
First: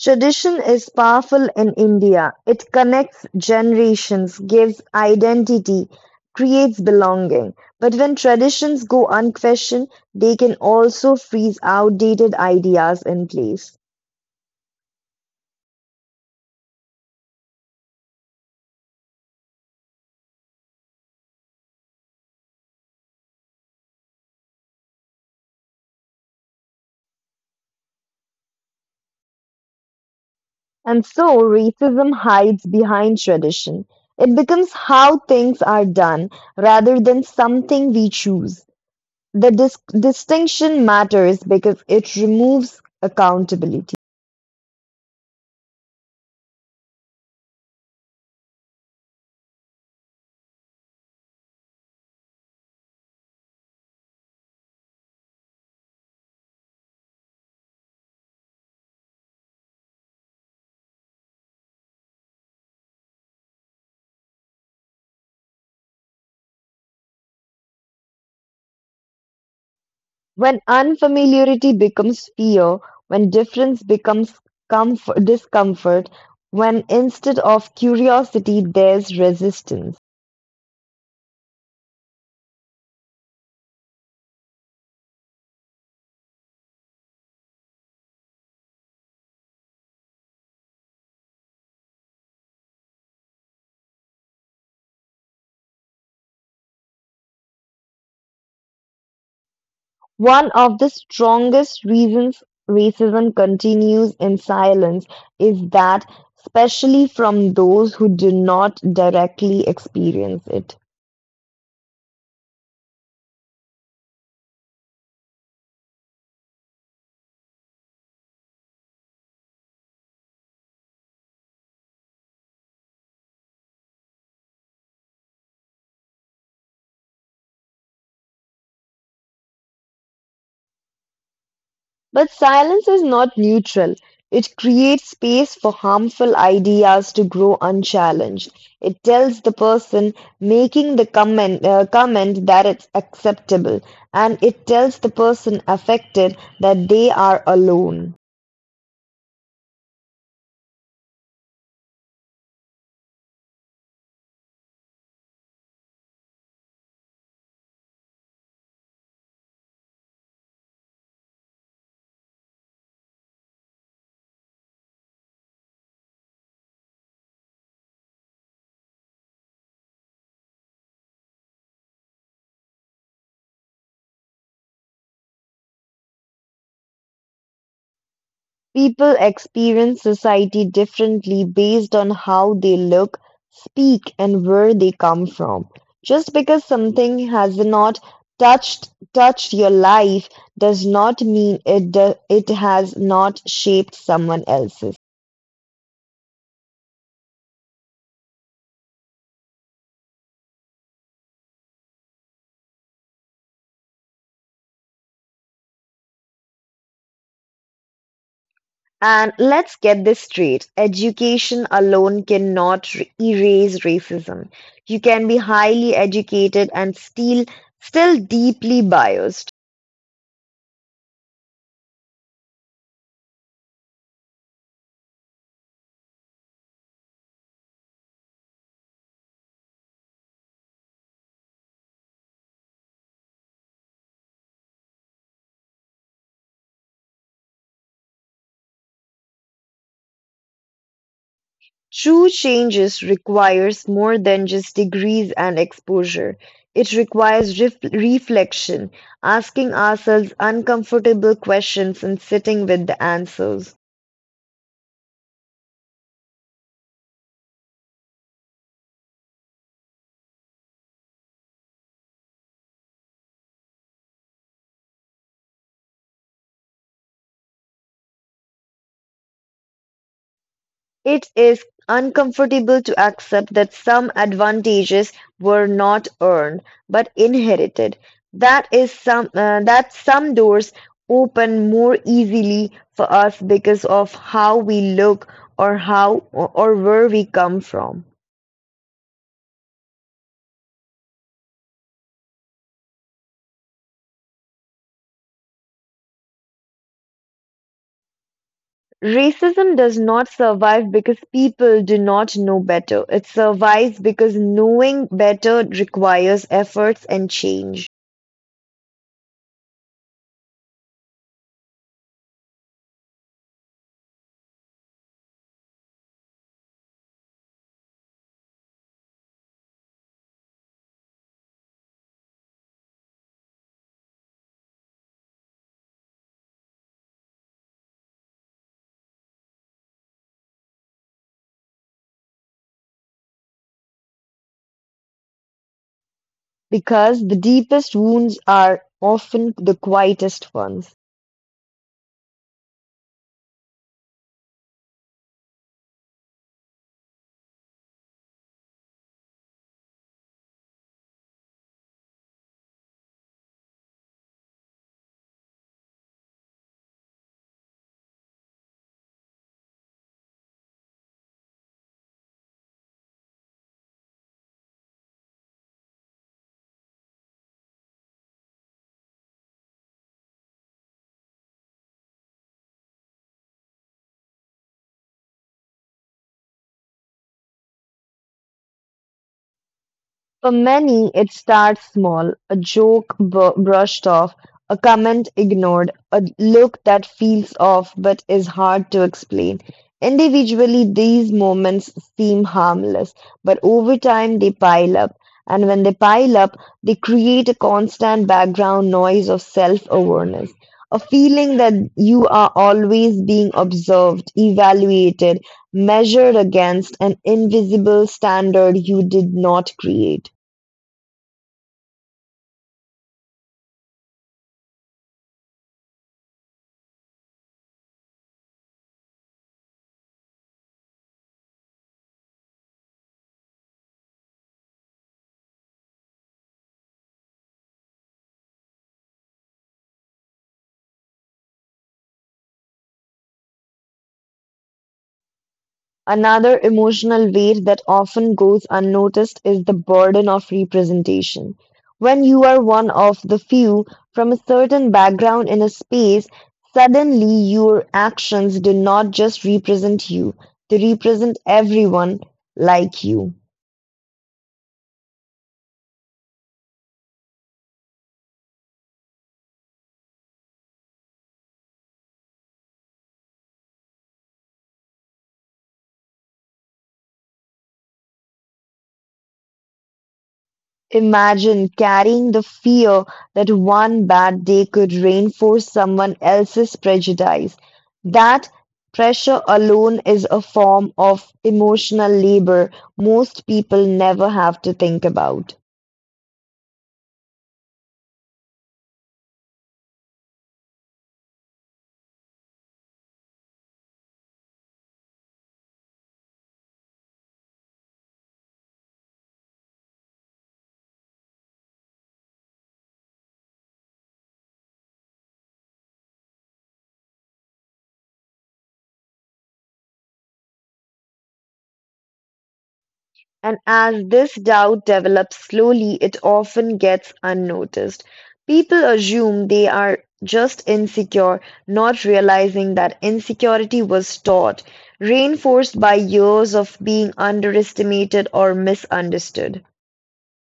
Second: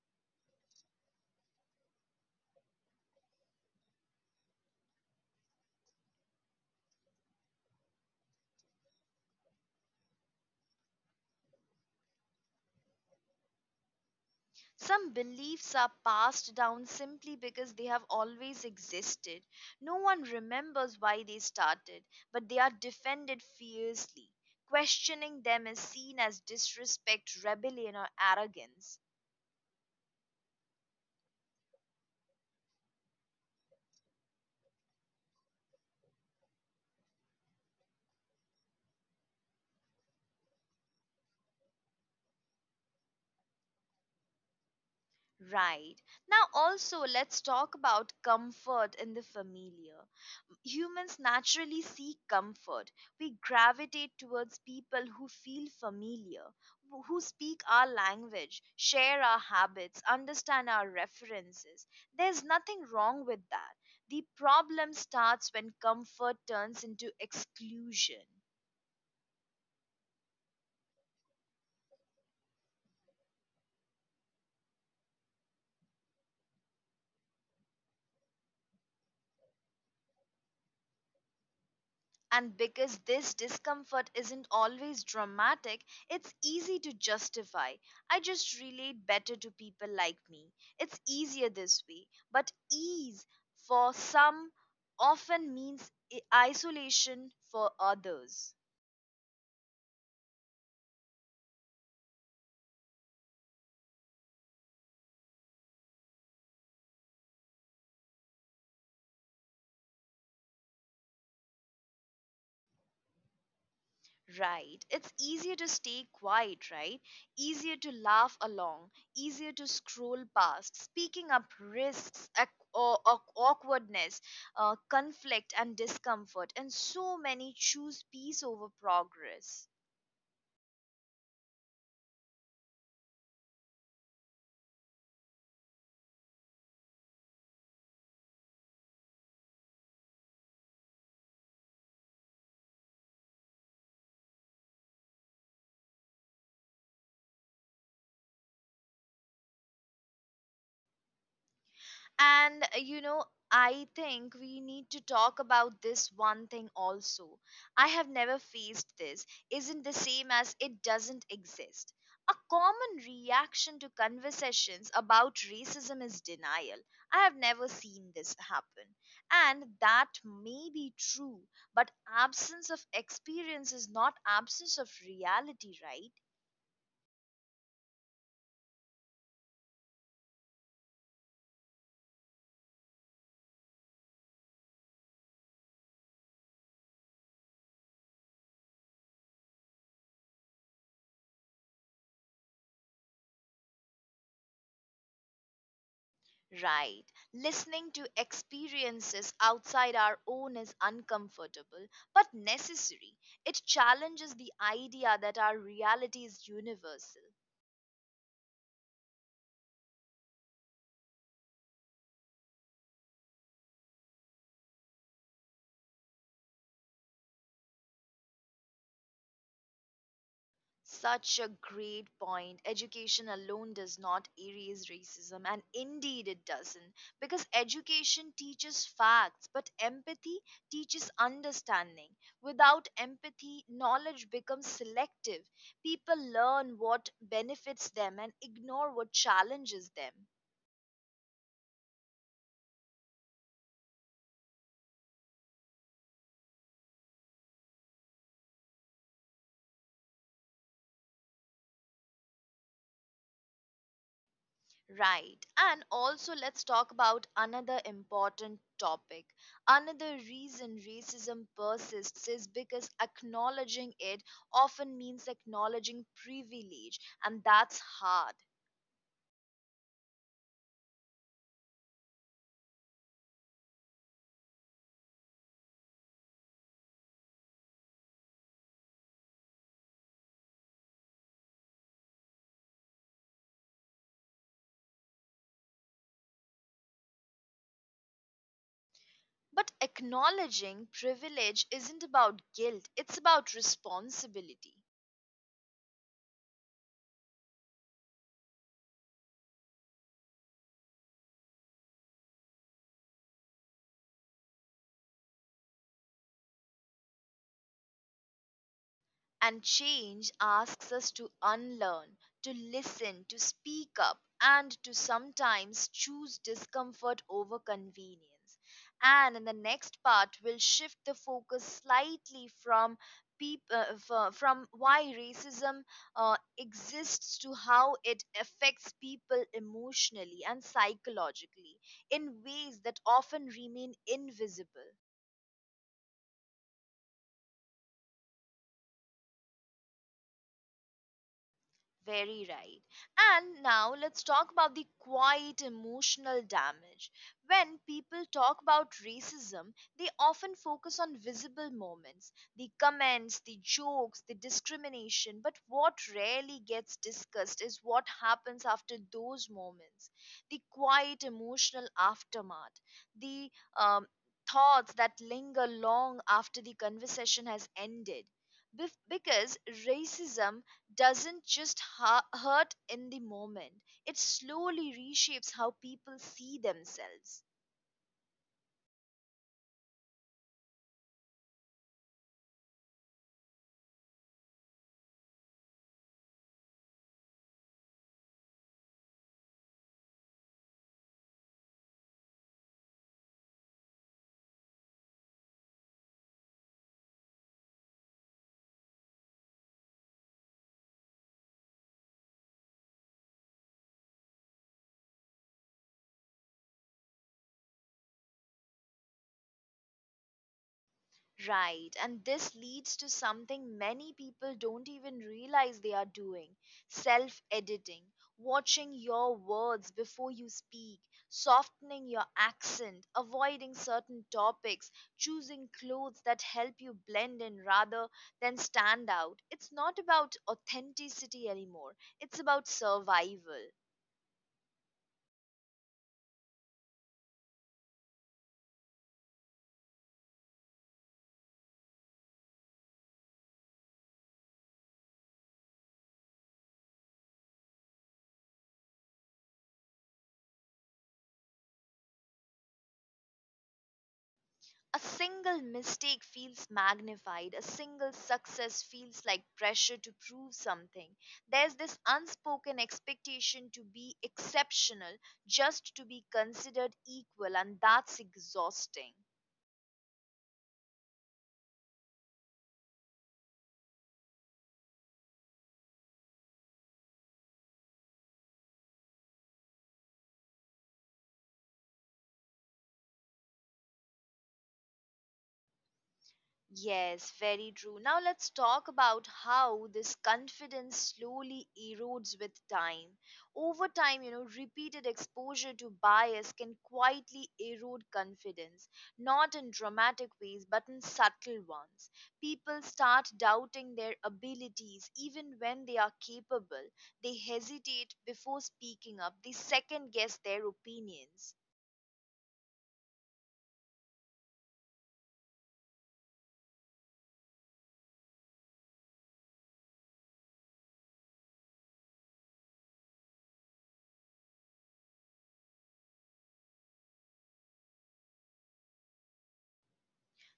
[SPEAKER 2] Tradition is powerful in India. It connects generations, gives identity, creates belonging. But when traditions go unquestioned, they can also freeze outdated ideas in place.
[SPEAKER 1] Some beliefs are passed down simply because they have always existed. No one remembers why they started, but they are defended fiercely. Questioning them is seen as disrespect, rebellion, or arrogance.
[SPEAKER 2] And so racism hides behind tradition. It becomes how things are done rather than something we choose. The distinction matters because it removes accountability.
[SPEAKER 1] Right. Now, also, let's talk about comfort in the familiar. Humans naturally seek comfort. We gravitate towards people who feel familiar, who speak our language, share our habits, understand our references. There's nothing wrong with that. The problem starts when comfort turns into exclusion.
[SPEAKER 2] When unfamiliarity becomes fear, when difference becomes discomfort, when instead of curiosity there's resistance.
[SPEAKER 1] And because this discomfort isn't always dramatic, it's easy to justify. I just relate better to people like me. It's easier this way. But ease for some often means isolation for others.
[SPEAKER 2] One of the strongest reasons racism continues in silence is that, especially from those who do not directly experience it.
[SPEAKER 1] Right. It's easier to stay quiet, right? Easier to laugh along, easier to scroll past. Speaking up risks awkwardness, conflict, and discomfort, and so many choose peace over progress.
[SPEAKER 2] But silence is not neutral. It creates space for harmful ideas to grow unchallenged. It tells the person making the comment that it's acceptable, and it tells the person affected that they are alone.
[SPEAKER 1] And you know, I think we need to talk about this one thing also. I have never faced this. Isn't the same as it doesn't exist. A common reaction to conversations about racism is denial. I have never seen this happen. And that may be true, but absence of experience is not absence of reality, right?
[SPEAKER 2] People experience society differently based on how they look, speak, and where they come from. Just because something has not touched your life does not mean it has not shaped someone else's.
[SPEAKER 1] Right. Listening to experiences outside our own is uncomfortable but necessary. It challenges the idea that our reality is universal.
[SPEAKER 2] And let's get this straight. Education alone cannot erase racism. You can be highly educated and still deeply biased.
[SPEAKER 1] Such a great point. Education alone does not erase racism, and indeed it doesn't, because education teaches facts, but empathy teaches understanding. Without empathy, knowledge becomes selective. People learn what benefits them and ignore what challenges them.
[SPEAKER 2] True changes requires more than just degrees and exposure. It requires reflection, asking ourselves uncomfortable questions and sitting with the answers.
[SPEAKER 1] Right. And also, let's talk about another important topic. Another reason racism persists is because acknowledging it often means acknowledging privilege, and that's hard.
[SPEAKER 2] It is uncomfortable to accept that some advantages were not earned but inherited. That some doors open more easily for us because of how we look or where we come from.
[SPEAKER 1] But acknowledging privilege isn't about guilt, it's about responsibility.
[SPEAKER 2] Racism does not survive because people do not know better. It survives because knowing better requires efforts and change.
[SPEAKER 1] And change asks us to unlearn, to listen, to speak up, and to sometimes choose discomfort over convenience. And in the next part, we'll shift the focus slightly from from why racism exists to how it affects people emotionally and psychologically in ways that often remain invisible.
[SPEAKER 2] Because the deepest wounds are often the quietest ones.
[SPEAKER 1] Very right. And now let's talk about the quiet emotional damage. When people talk about racism, they often focus on visible moments, the comments, the jokes, the discrimination. But what rarely gets discussed is what happens after those moments, the quiet emotional aftermath, the um, thoughts that linger long after the conversation has ended. Because racism doesn't just hurt in the moment, it slowly reshapes how people see themselves.
[SPEAKER 2] For many, it starts small, brushed off, a comment ignored, a look that feels off but is hard to explain. Individually, these moments seem harmless, but over time they pile up. And when they pile up, they create a constant background noise of self awareness, a feeling that you are always being observed, evaluated, measured against an invisible standard you did not create.
[SPEAKER 1] Right, and this leads to something many people don't even realize they are doing, self editing, watching your words before you speak, softening your accent, avoiding certain topics, choosing clothes that help you blend in rather than stand out. It's not about authenticity anymore, it's about survival.
[SPEAKER 2] Another emotional weight that often goes unnoticed is the burden of representation. When you are one of the few from a certain background in a space, suddenly your actions do not just represent you, they represent everyone like you.
[SPEAKER 1] A single mistake feels magnified. A single success feels like pressure to prove something. There's this unspoken expectation to be exceptional, just to be considered equal, and that's exhausting.
[SPEAKER 2] Imagine carrying the fear that one bad day could reinforce someone else's prejudice. That pressure alone is a form of emotional labor most people never have to think about.
[SPEAKER 1] Yes, very true. Now let's talk about how this confidence slowly erodes with time. Over time, you know, repeated exposure to bias can quietly erode confidence, not in dramatic ways, but in subtle ones. People start doubting their abilities even when they are capable. They hesitate before speaking up, they second guess their opinions.
[SPEAKER 2] And as this doubt develops slowly, it often gets unnoticed. People assume they are just insecure, not realizing that insecurity was taught, reinforced by years of being underestimated or misunderstood.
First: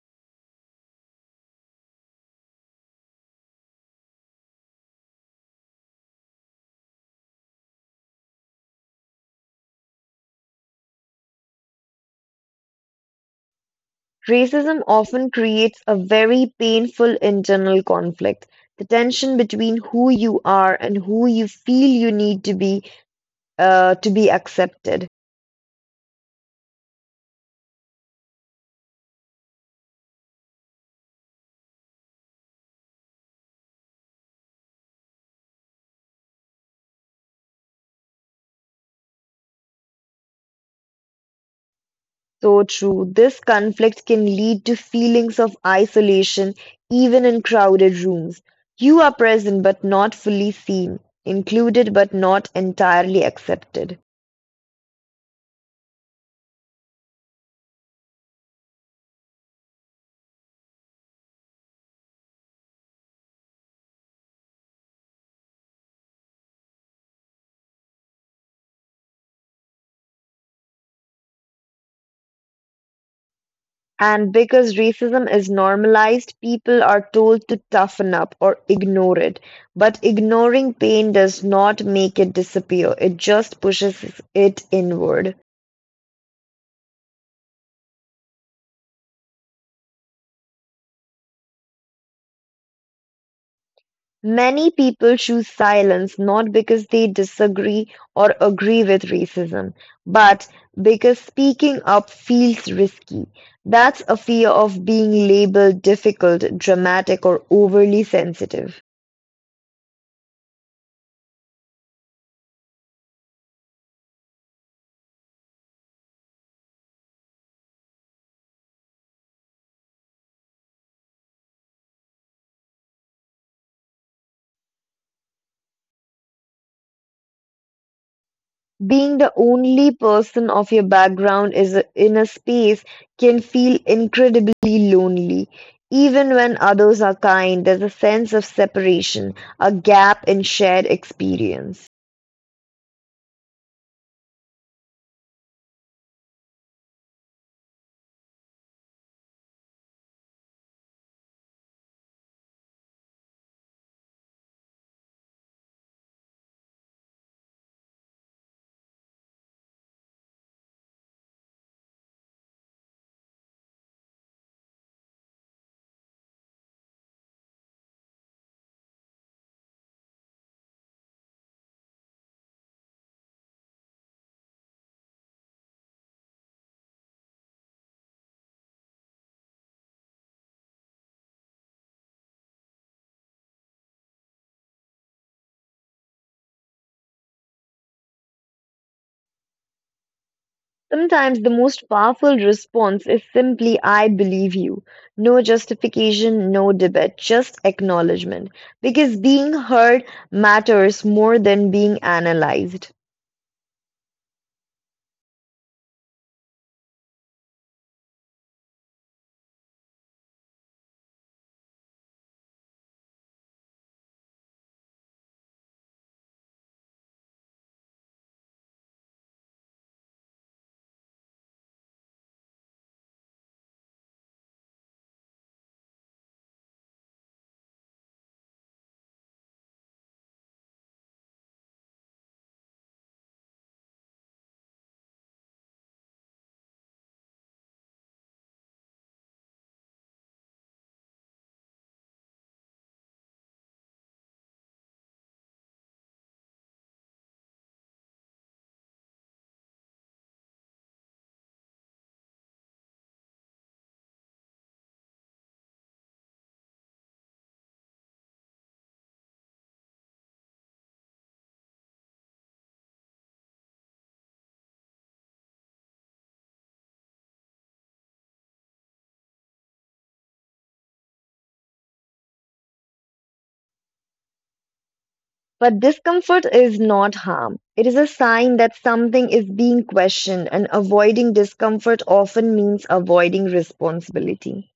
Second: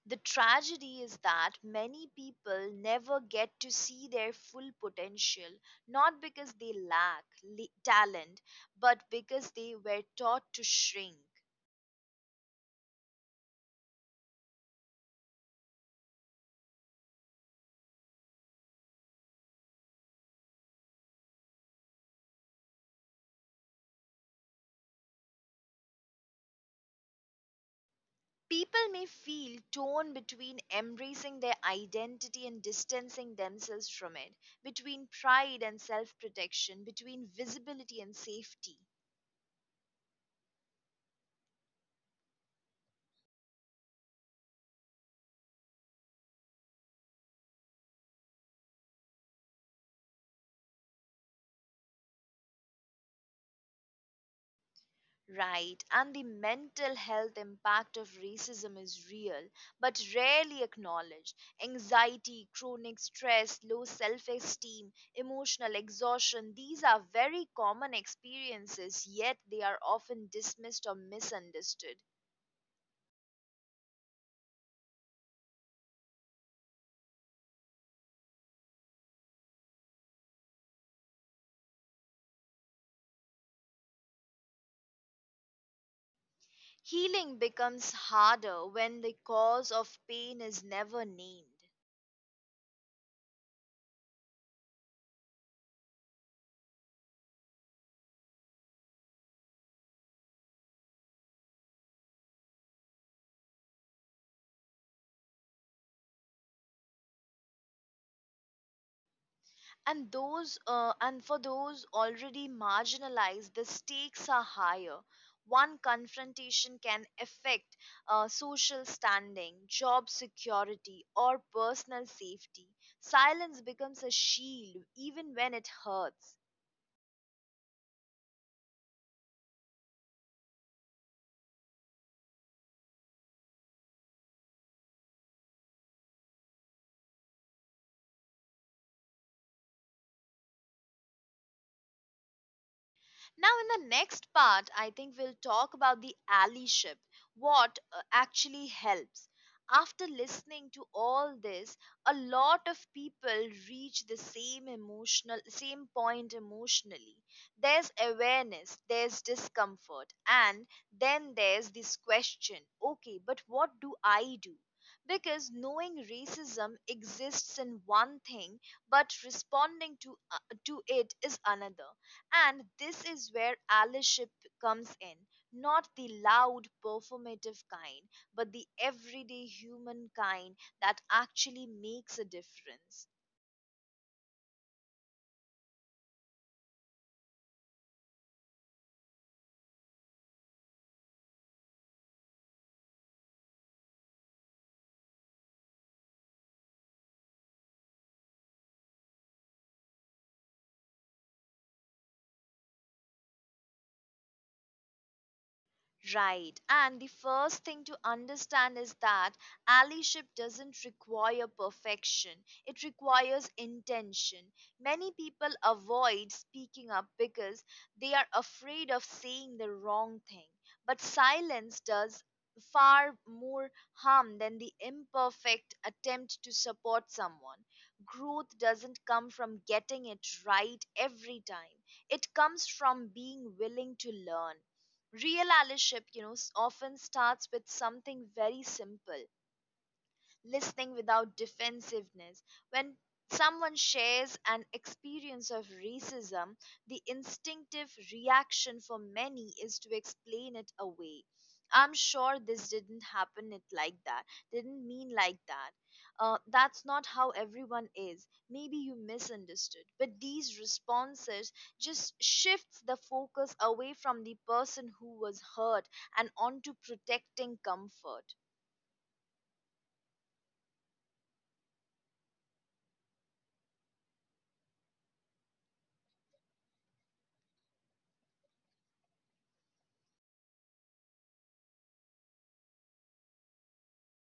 [SPEAKER 1] The tragedy is that many people never get to see their full potential, not because they lack talent, but because they were taught to shrink.
[SPEAKER 2] Racism often creates a very painful internal conflict. The tension between who you are and who you feel you need to be accepted.
[SPEAKER 1] People may feel torn between embracing their identity and distancing themselves from it, between pride and self protection, between visibility and safety.
[SPEAKER 2] So true. This conflict can lead to feelings of isolation, even in crowded rooms. You are present but not fully seen, included but not entirely accepted.
[SPEAKER 1] Right, and the mental health impact of racism is real but rarely acknowledged. Anxiety, chronic stress, low self esteem, emotional exhaustion, these are very common experiences, yet they are often dismissed or misunderstood.
[SPEAKER 2] And because racism is normalized, people are told to toughen up or ignore it. But ignoring pain does not make it disappear, it just pushes it inward.
[SPEAKER 1] Healing becomes harder when the cause of pain is never named.
[SPEAKER 2] Many people choose silence not because they disagree or agree with racism, but because speaking up feels risky. That's a fear of being labeled difficult, dramatic, or overly sensitive.
[SPEAKER 1] And for those already marginalized, the stakes are higher. One confrontation can affect social standing, job security, or personal safety. Silence becomes a shield even when it hurts.
[SPEAKER 2] Being the only person of your background is in a space can feel incredibly lonely. Even when others are kind, there's a sense of separation, a gap in shared experience.
[SPEAKER 1] Now, in the next part, I think we'll talk about the allyship, what actually helps. After listening to all this, a lot of people reach the same point emotionally. There's awareness, there's discomfort, and then there's this question: okay, but what do I do? Because knowing racism exists in one thing, but responding to it is another, and this is where allyship comes in. Not the loud, performative kind, but the everyday human kind that actually makes a difference.
[SPEAKER 2] Sometimes the most powerful response is simply, I believe you. No justification, no debate, just acknowledgement. Because being heard matters more than being analyzed.
[SPEAKER 1] Right. And the first thing to understand is that allyship doesn't require perfection, it requires intention. Many people avoid speaking up because they are afraid of saying the wrong thing. But silence does far more harm than the imperfect attempt to support someone. Growth doesn't come from getting it right every time, it comes from being willing to learn. Real allyship often starts with something very simple: listening without defensiveness. When someone shares an experience of racism, the instinctive reaction for many is to explain it away. I'm sure this didn't happen it like that, didn't mean like that. That's not how everyone is. Maybe you misunderstood. But these responses just shifts the focus away from the person who was hurt and onto protecting comfort.
[SPEAKER 2] But discomfort is not harm. It is a sign that something is being questioned, and avoiding discomfort often means avoiding responsibility.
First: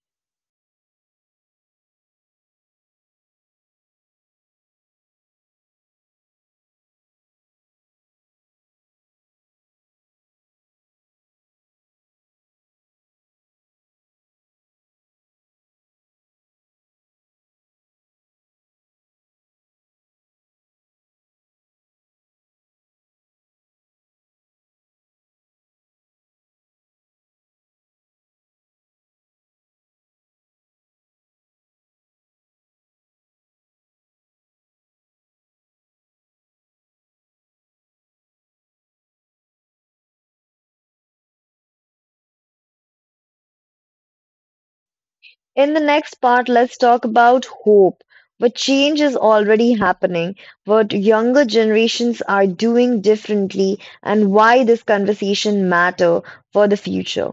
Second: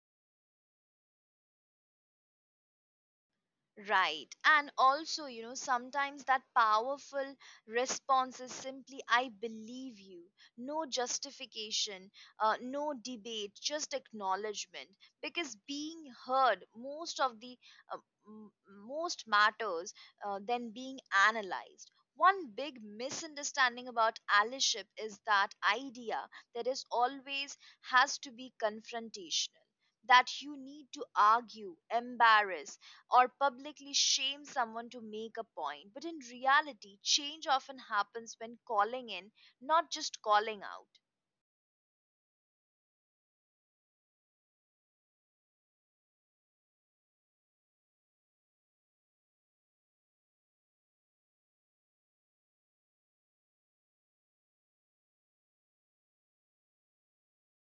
[SPEAKER 1] Right. And also, you know, sometimes that powerful response is simply, I believe you. No justification, no debate, just acknowledgement. Because being heard, most of the uh, m- most matters than being analyzed. One big misunderstanding about allyship is that idea that is always has to be confrontational, that you need to argue, embarrass, or publicly shame someone to make a point. But in reality, change often happens when calling in, not just calling out.
[SPEAKER 2] In the next part, let's talk about hope, what change is already happening, what younger generations are doing differently, and why this conversation matter for the future.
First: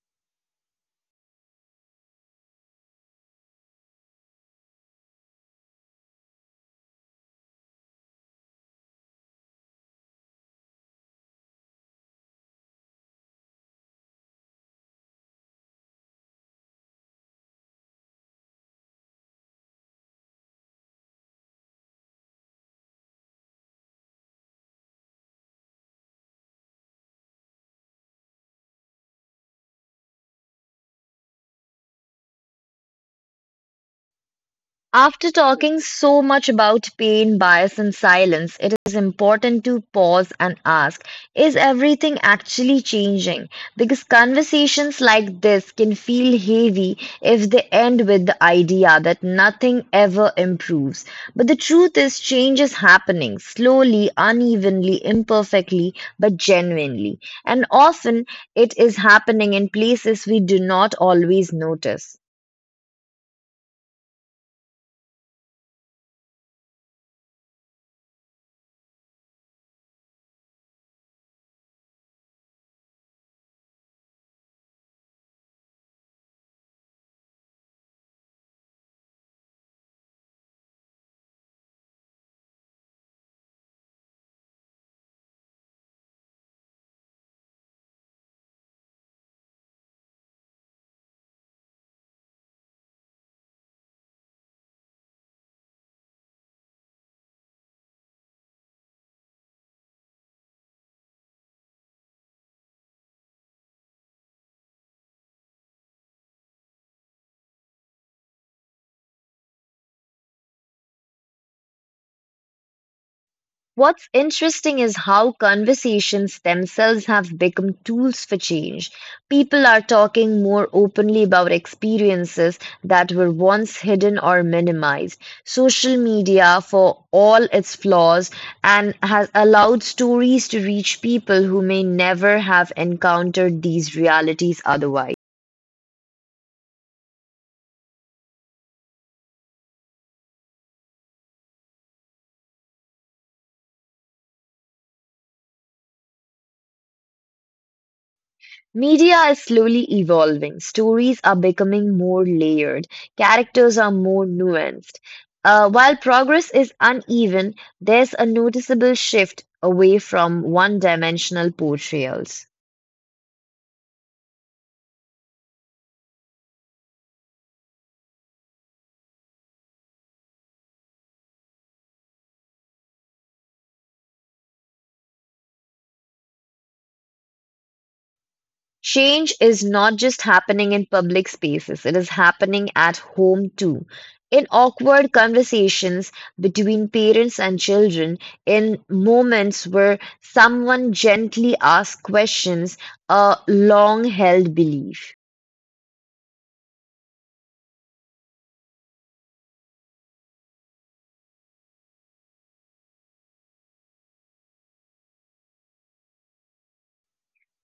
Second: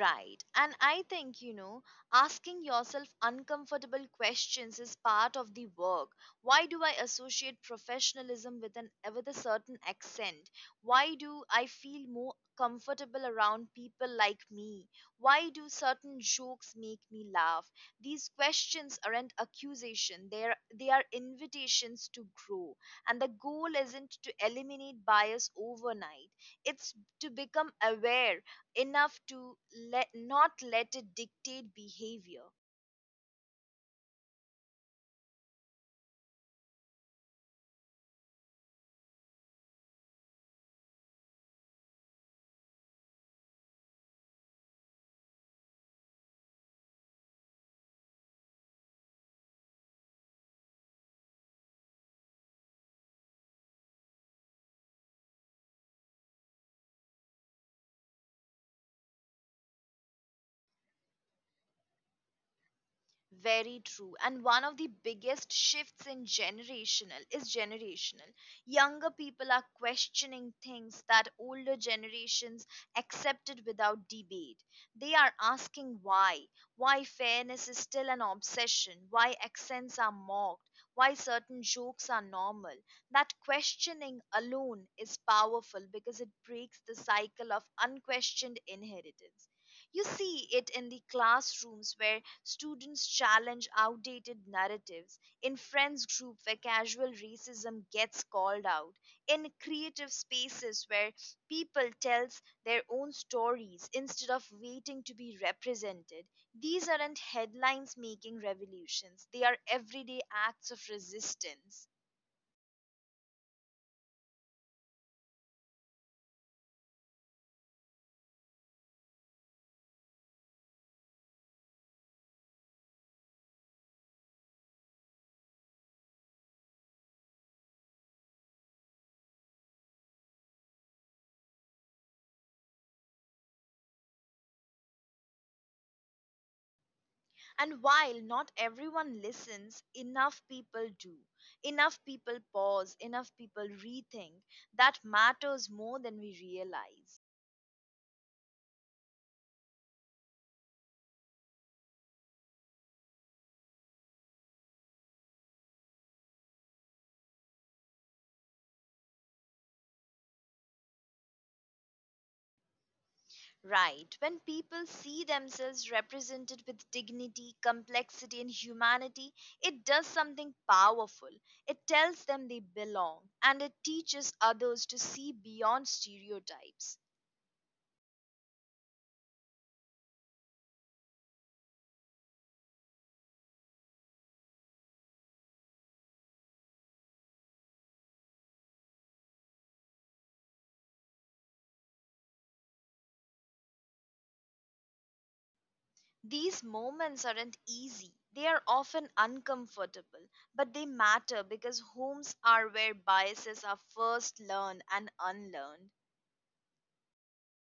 [SPEAKER 1] Right. And I think, you know, asking yourself uncomfortable questions is part of the work. Why do I associate professionalism with a certain accent? Why do I feel more comfortable around people like me? Why do certain jokes make me laugh? These questions aren't accusation. They are invitations to grow. And the goal isn't to eliminate bias overnight. It's to become aware enough to let not let it dictate behavior.
[SPEAKER 2] After talking so much about pain, bias, and silence, it is important to pause and ask, is everything actually changing? Because conversations like this can feel heavy if they end with the idea that nothing ever improves. But the truth is, change is happening slowly, unevenly, imperfectly, but genuinely. And often it is happening in places we do not always notice.
[SPEAKER 1] Very true. And one of the biggest shifts in generational is generational. Younger people are questioning things that older generations accepted without debate. They are asking why fairness is still an obsession, why accents are mocked, why certain jokes are normal. That questioning alone is powerful because it breaks the cycle of unquestioned inheritance. You see it in the classrooms where students challenge outdated narratives, in friends group where casual racism gets called out, in creative spaces where people tells their own stories instead of waiting to be represented. These aren't headlines making revolutions. They are everyday acts of resistance.
[SPEAKER 2] What's interesting is how conversations themselves have become tools for change. People are talking more openly about experiences that were once hidden or minimized. Social media, for all its flaws, and has allowed stories to reach people who may never have encountered these realities otherwise.
[SPEAKER 1] And while not everyone listens, enough people do. Enough people pause, enough people rethink. That matters more than we realize.
[SPEAKER 2] Media is slowly evolving. Stories are becoming more layered. Characters are more nuanced. While progress is uneven, there's a noticeable shift away from one dimensional portrayals.
[SPEAKER 1] Right, when people see themselves represented with dignity, complexity, and humanity, it does something powerful. It tells them they belong, and it teaches others to see beyond stereotypes.
[SPEAKER 2] Change is not just happening in public spaces, it is happening at home too. In awkward conversations between parents and children, in moments where someone gently asks questions, a long held belief.
[SPEAKER 1] These moments aren't easy. They are often uncomfortable, but they matter because homes are where biases are first learned and unlearned.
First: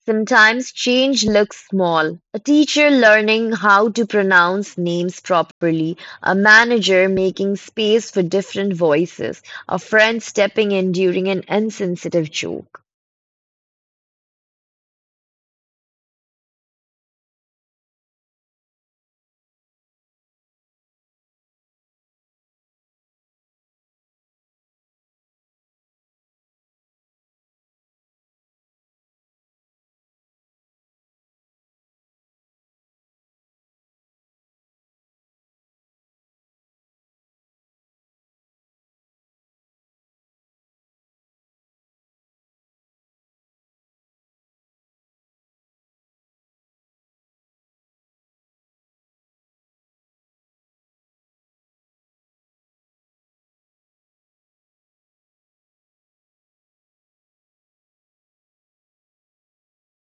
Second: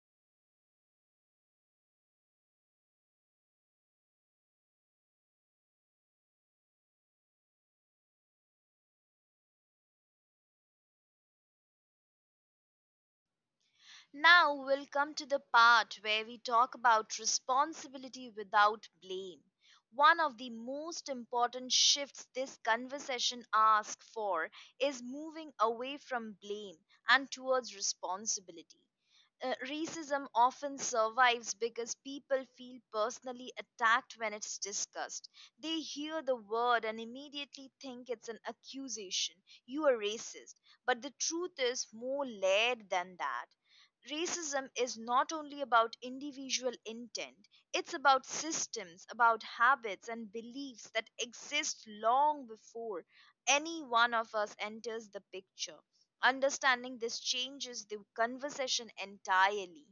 [SPEAKER 2] Sometimes change looks small. A teacher learning how to pronounce names properly, a manager making space for different voices, a friend stepping in during an insensitive joke.
[SPEAKER 1] Now we'll come to the part where we talk about responsibility without blame. One of the most important shifts this conversation asks for is moving away from blame and towards responsibility. Racism often survives because people feel personally attacked when it's discussed. They hear the word and immediately think it's an accusation. You are racist. But the truth is more layered than that. Racism is not only about individual intent, it's about systems, about habits and beliefs that exist long before any one of us enters the picture. Understanding this changes the conversation entirely.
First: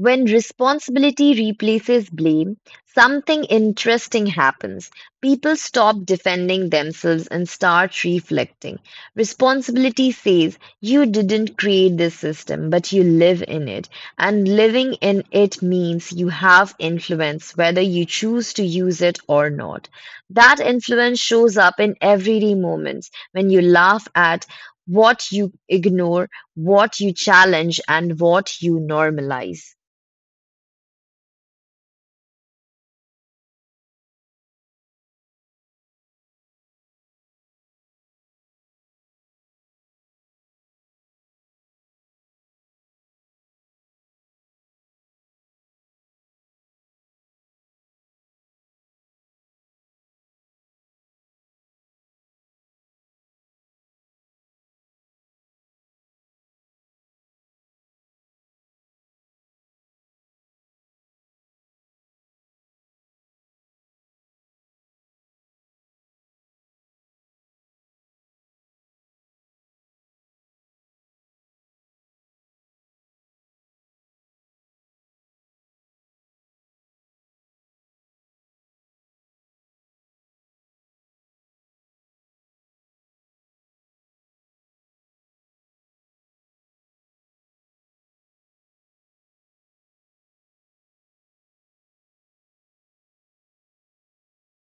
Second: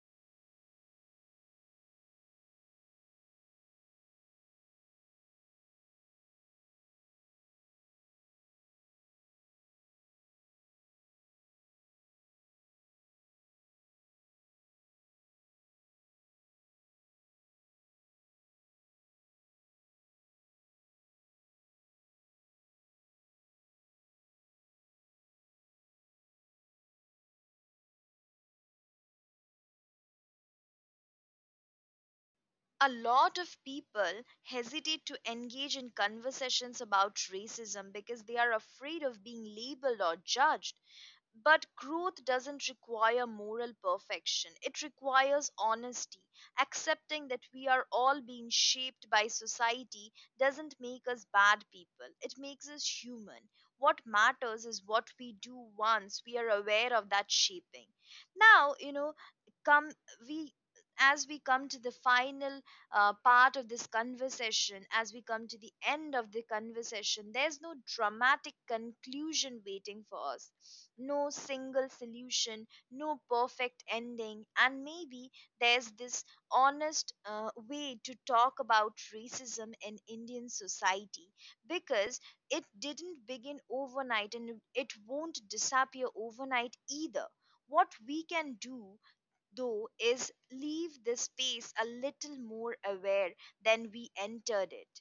[SPEAKER 2] When responsibility replaces blame, something interesting happens. People stop defending themselves and start reflecting. Responsibility says, you didn't create this system, but you live in it. And living in it means you have influence, whether you choose to use it or not. That influence shows up in everyday moments, when you laugh at what you ignore, what you challenge, and what you normalize.
[SPEAKER 1] A lot of people hesitate to engage in conversations about racism because they are afraid of being labeled or judged. But growth doesn't require moral perfection. It requires honesty. Accepting that we are all being shaped by society doesn't make us bad people, it makes us human. What matters is what we do once we are aware of that shaping. Now, you know, come we as we come to the final part of this conversation, as we come to the end of the conversation, there's no dramatic conclusion waiting for us, no single solution, no perfect ending, and maybe there's this honest way to talk about racism in Indian society, because it didn't begin overnight and it won't disappear overnight either. What we can do is leave this space a little more aware than we entered it.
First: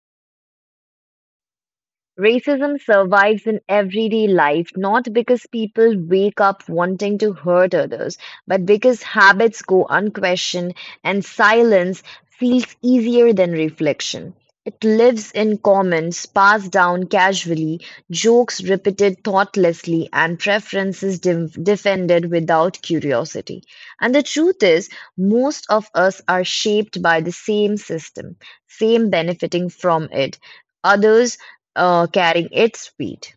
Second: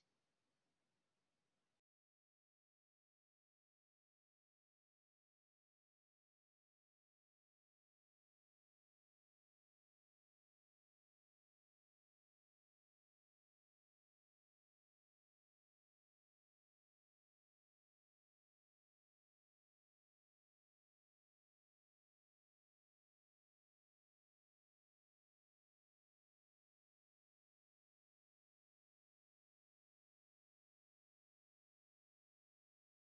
[SPEAKER 2] Racism survives in everyday life, not because people wake up wanting to hurt others, but because habits go unquestioned and silence feels easier than reflection. It lives in comments passed down casually, jokes repeated thoughtlessly, and preferences defended without curiosity. And the truth is, most of us are shaped by the same system, same benefiting from it others carrying its weight.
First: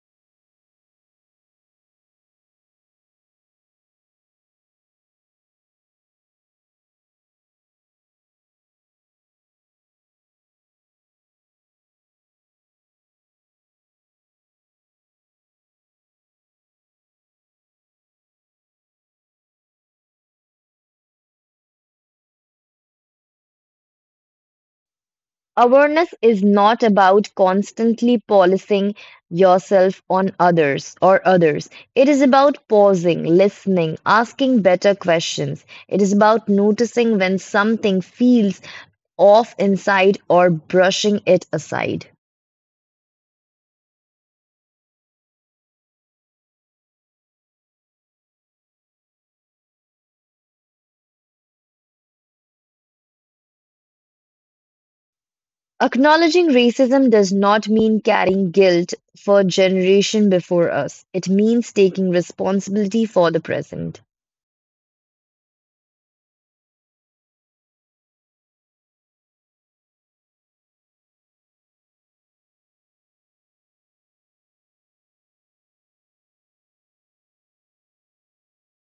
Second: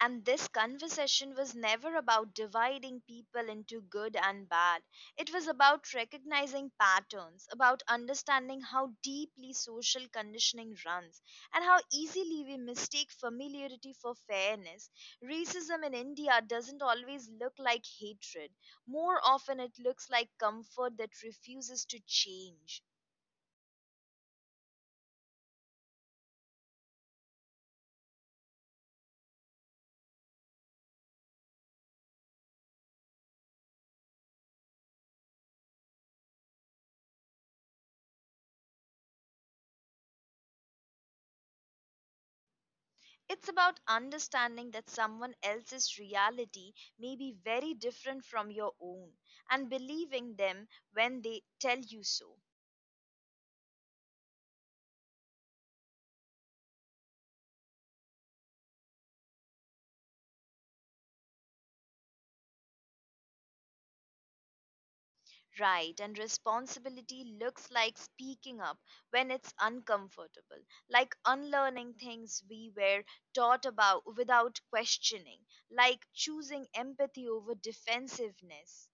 [SPEAKER 1] And this conversation was never about dividing people into good and bad. It was about recognizing patterns, about understanding how deeply social conditioning runs, and how easily we mistake familiarity for fairness. Racism in India doesn't always look like hatred, more often, it looks like comfort that refuses to change.
[SPEAKER 2] Awareness is not about constantly policing yourself on others or others. It is about pausing, listening, asking better questions. It is about noticing when something feels off inside or brushing it aside.
[SPEAKER 1] It's about understanding that someone else's reality may be very different from your own, and believing them when they tell you so.
[SPEAKER 2] Acknowledging racism does not mean carrying guilt for generation before us. It means taking responsibility for the present.
[SPEAKER 1] Right, and responsibility looks like speaking up when it's uncomfortable, like unlearning things we were taught about without questioning, like choosing empathy over defensiveness.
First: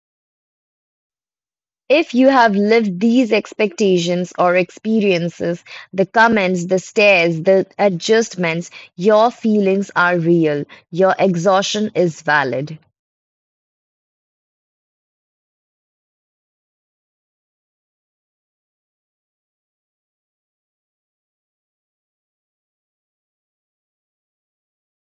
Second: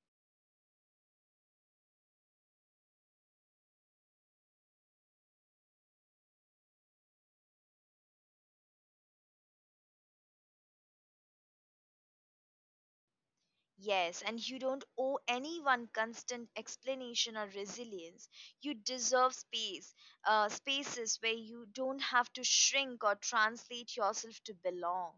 [SPEAKER 2] If you have lived these expectations or experiences, the comments, the stares, the adjustments, your feelings are real. Your exhaustion is valid.
[SPEAKER 1] Yes, and you don't owe anyone constant explanation or resilience. You deserve space, spaces where you don't have to shrink or translate yourself to belong.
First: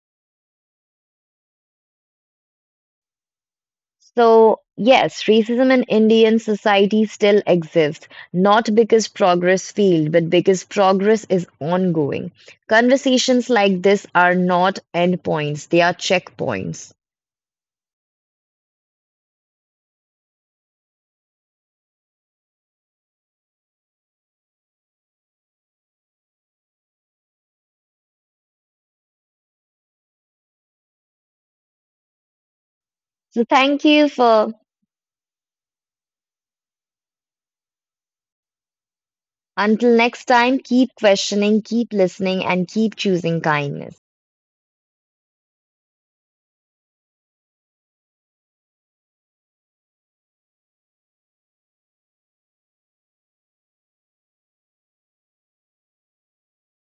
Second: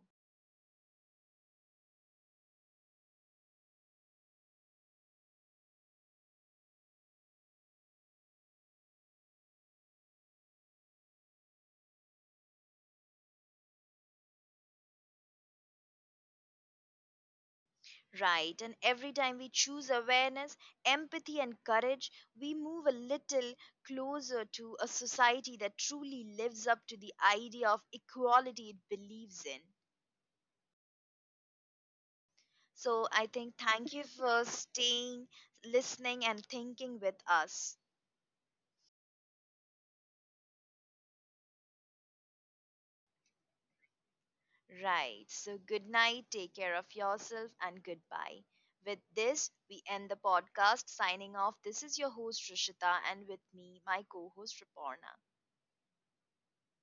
[SPEAKER 2] So, yes, racism in Indian society still exists, not because progress failed, but because progress is ongoing. Conversations like this are not endpoints, they are checkpoints.
[SPEAKER 1] Right, and every time we choose awareness, empathy, and courage, we move a little closer to a society that truly lives up to the idea of equality it believes in. So I
[SPEAKER 2] So,
[SPEAKER 1] think
[SPEAKER 2] thank
[SPEAKER 1] thank
[SPEAKER 2] you
[SPEAKER 1] you for
[SPEAKER 2] for.
[SPEAKER 1] staying, listening, and thinking with us.
[SPEAKER 2] Until next time, keep questioning, keep listening, and keep choosing kindness.
[SPEAKER 1] Right. So good night, take care of yourself, and goodbye. With this, we end the podcast. Signing off, this is your host, Rishita, and with me, my co host, Raporna.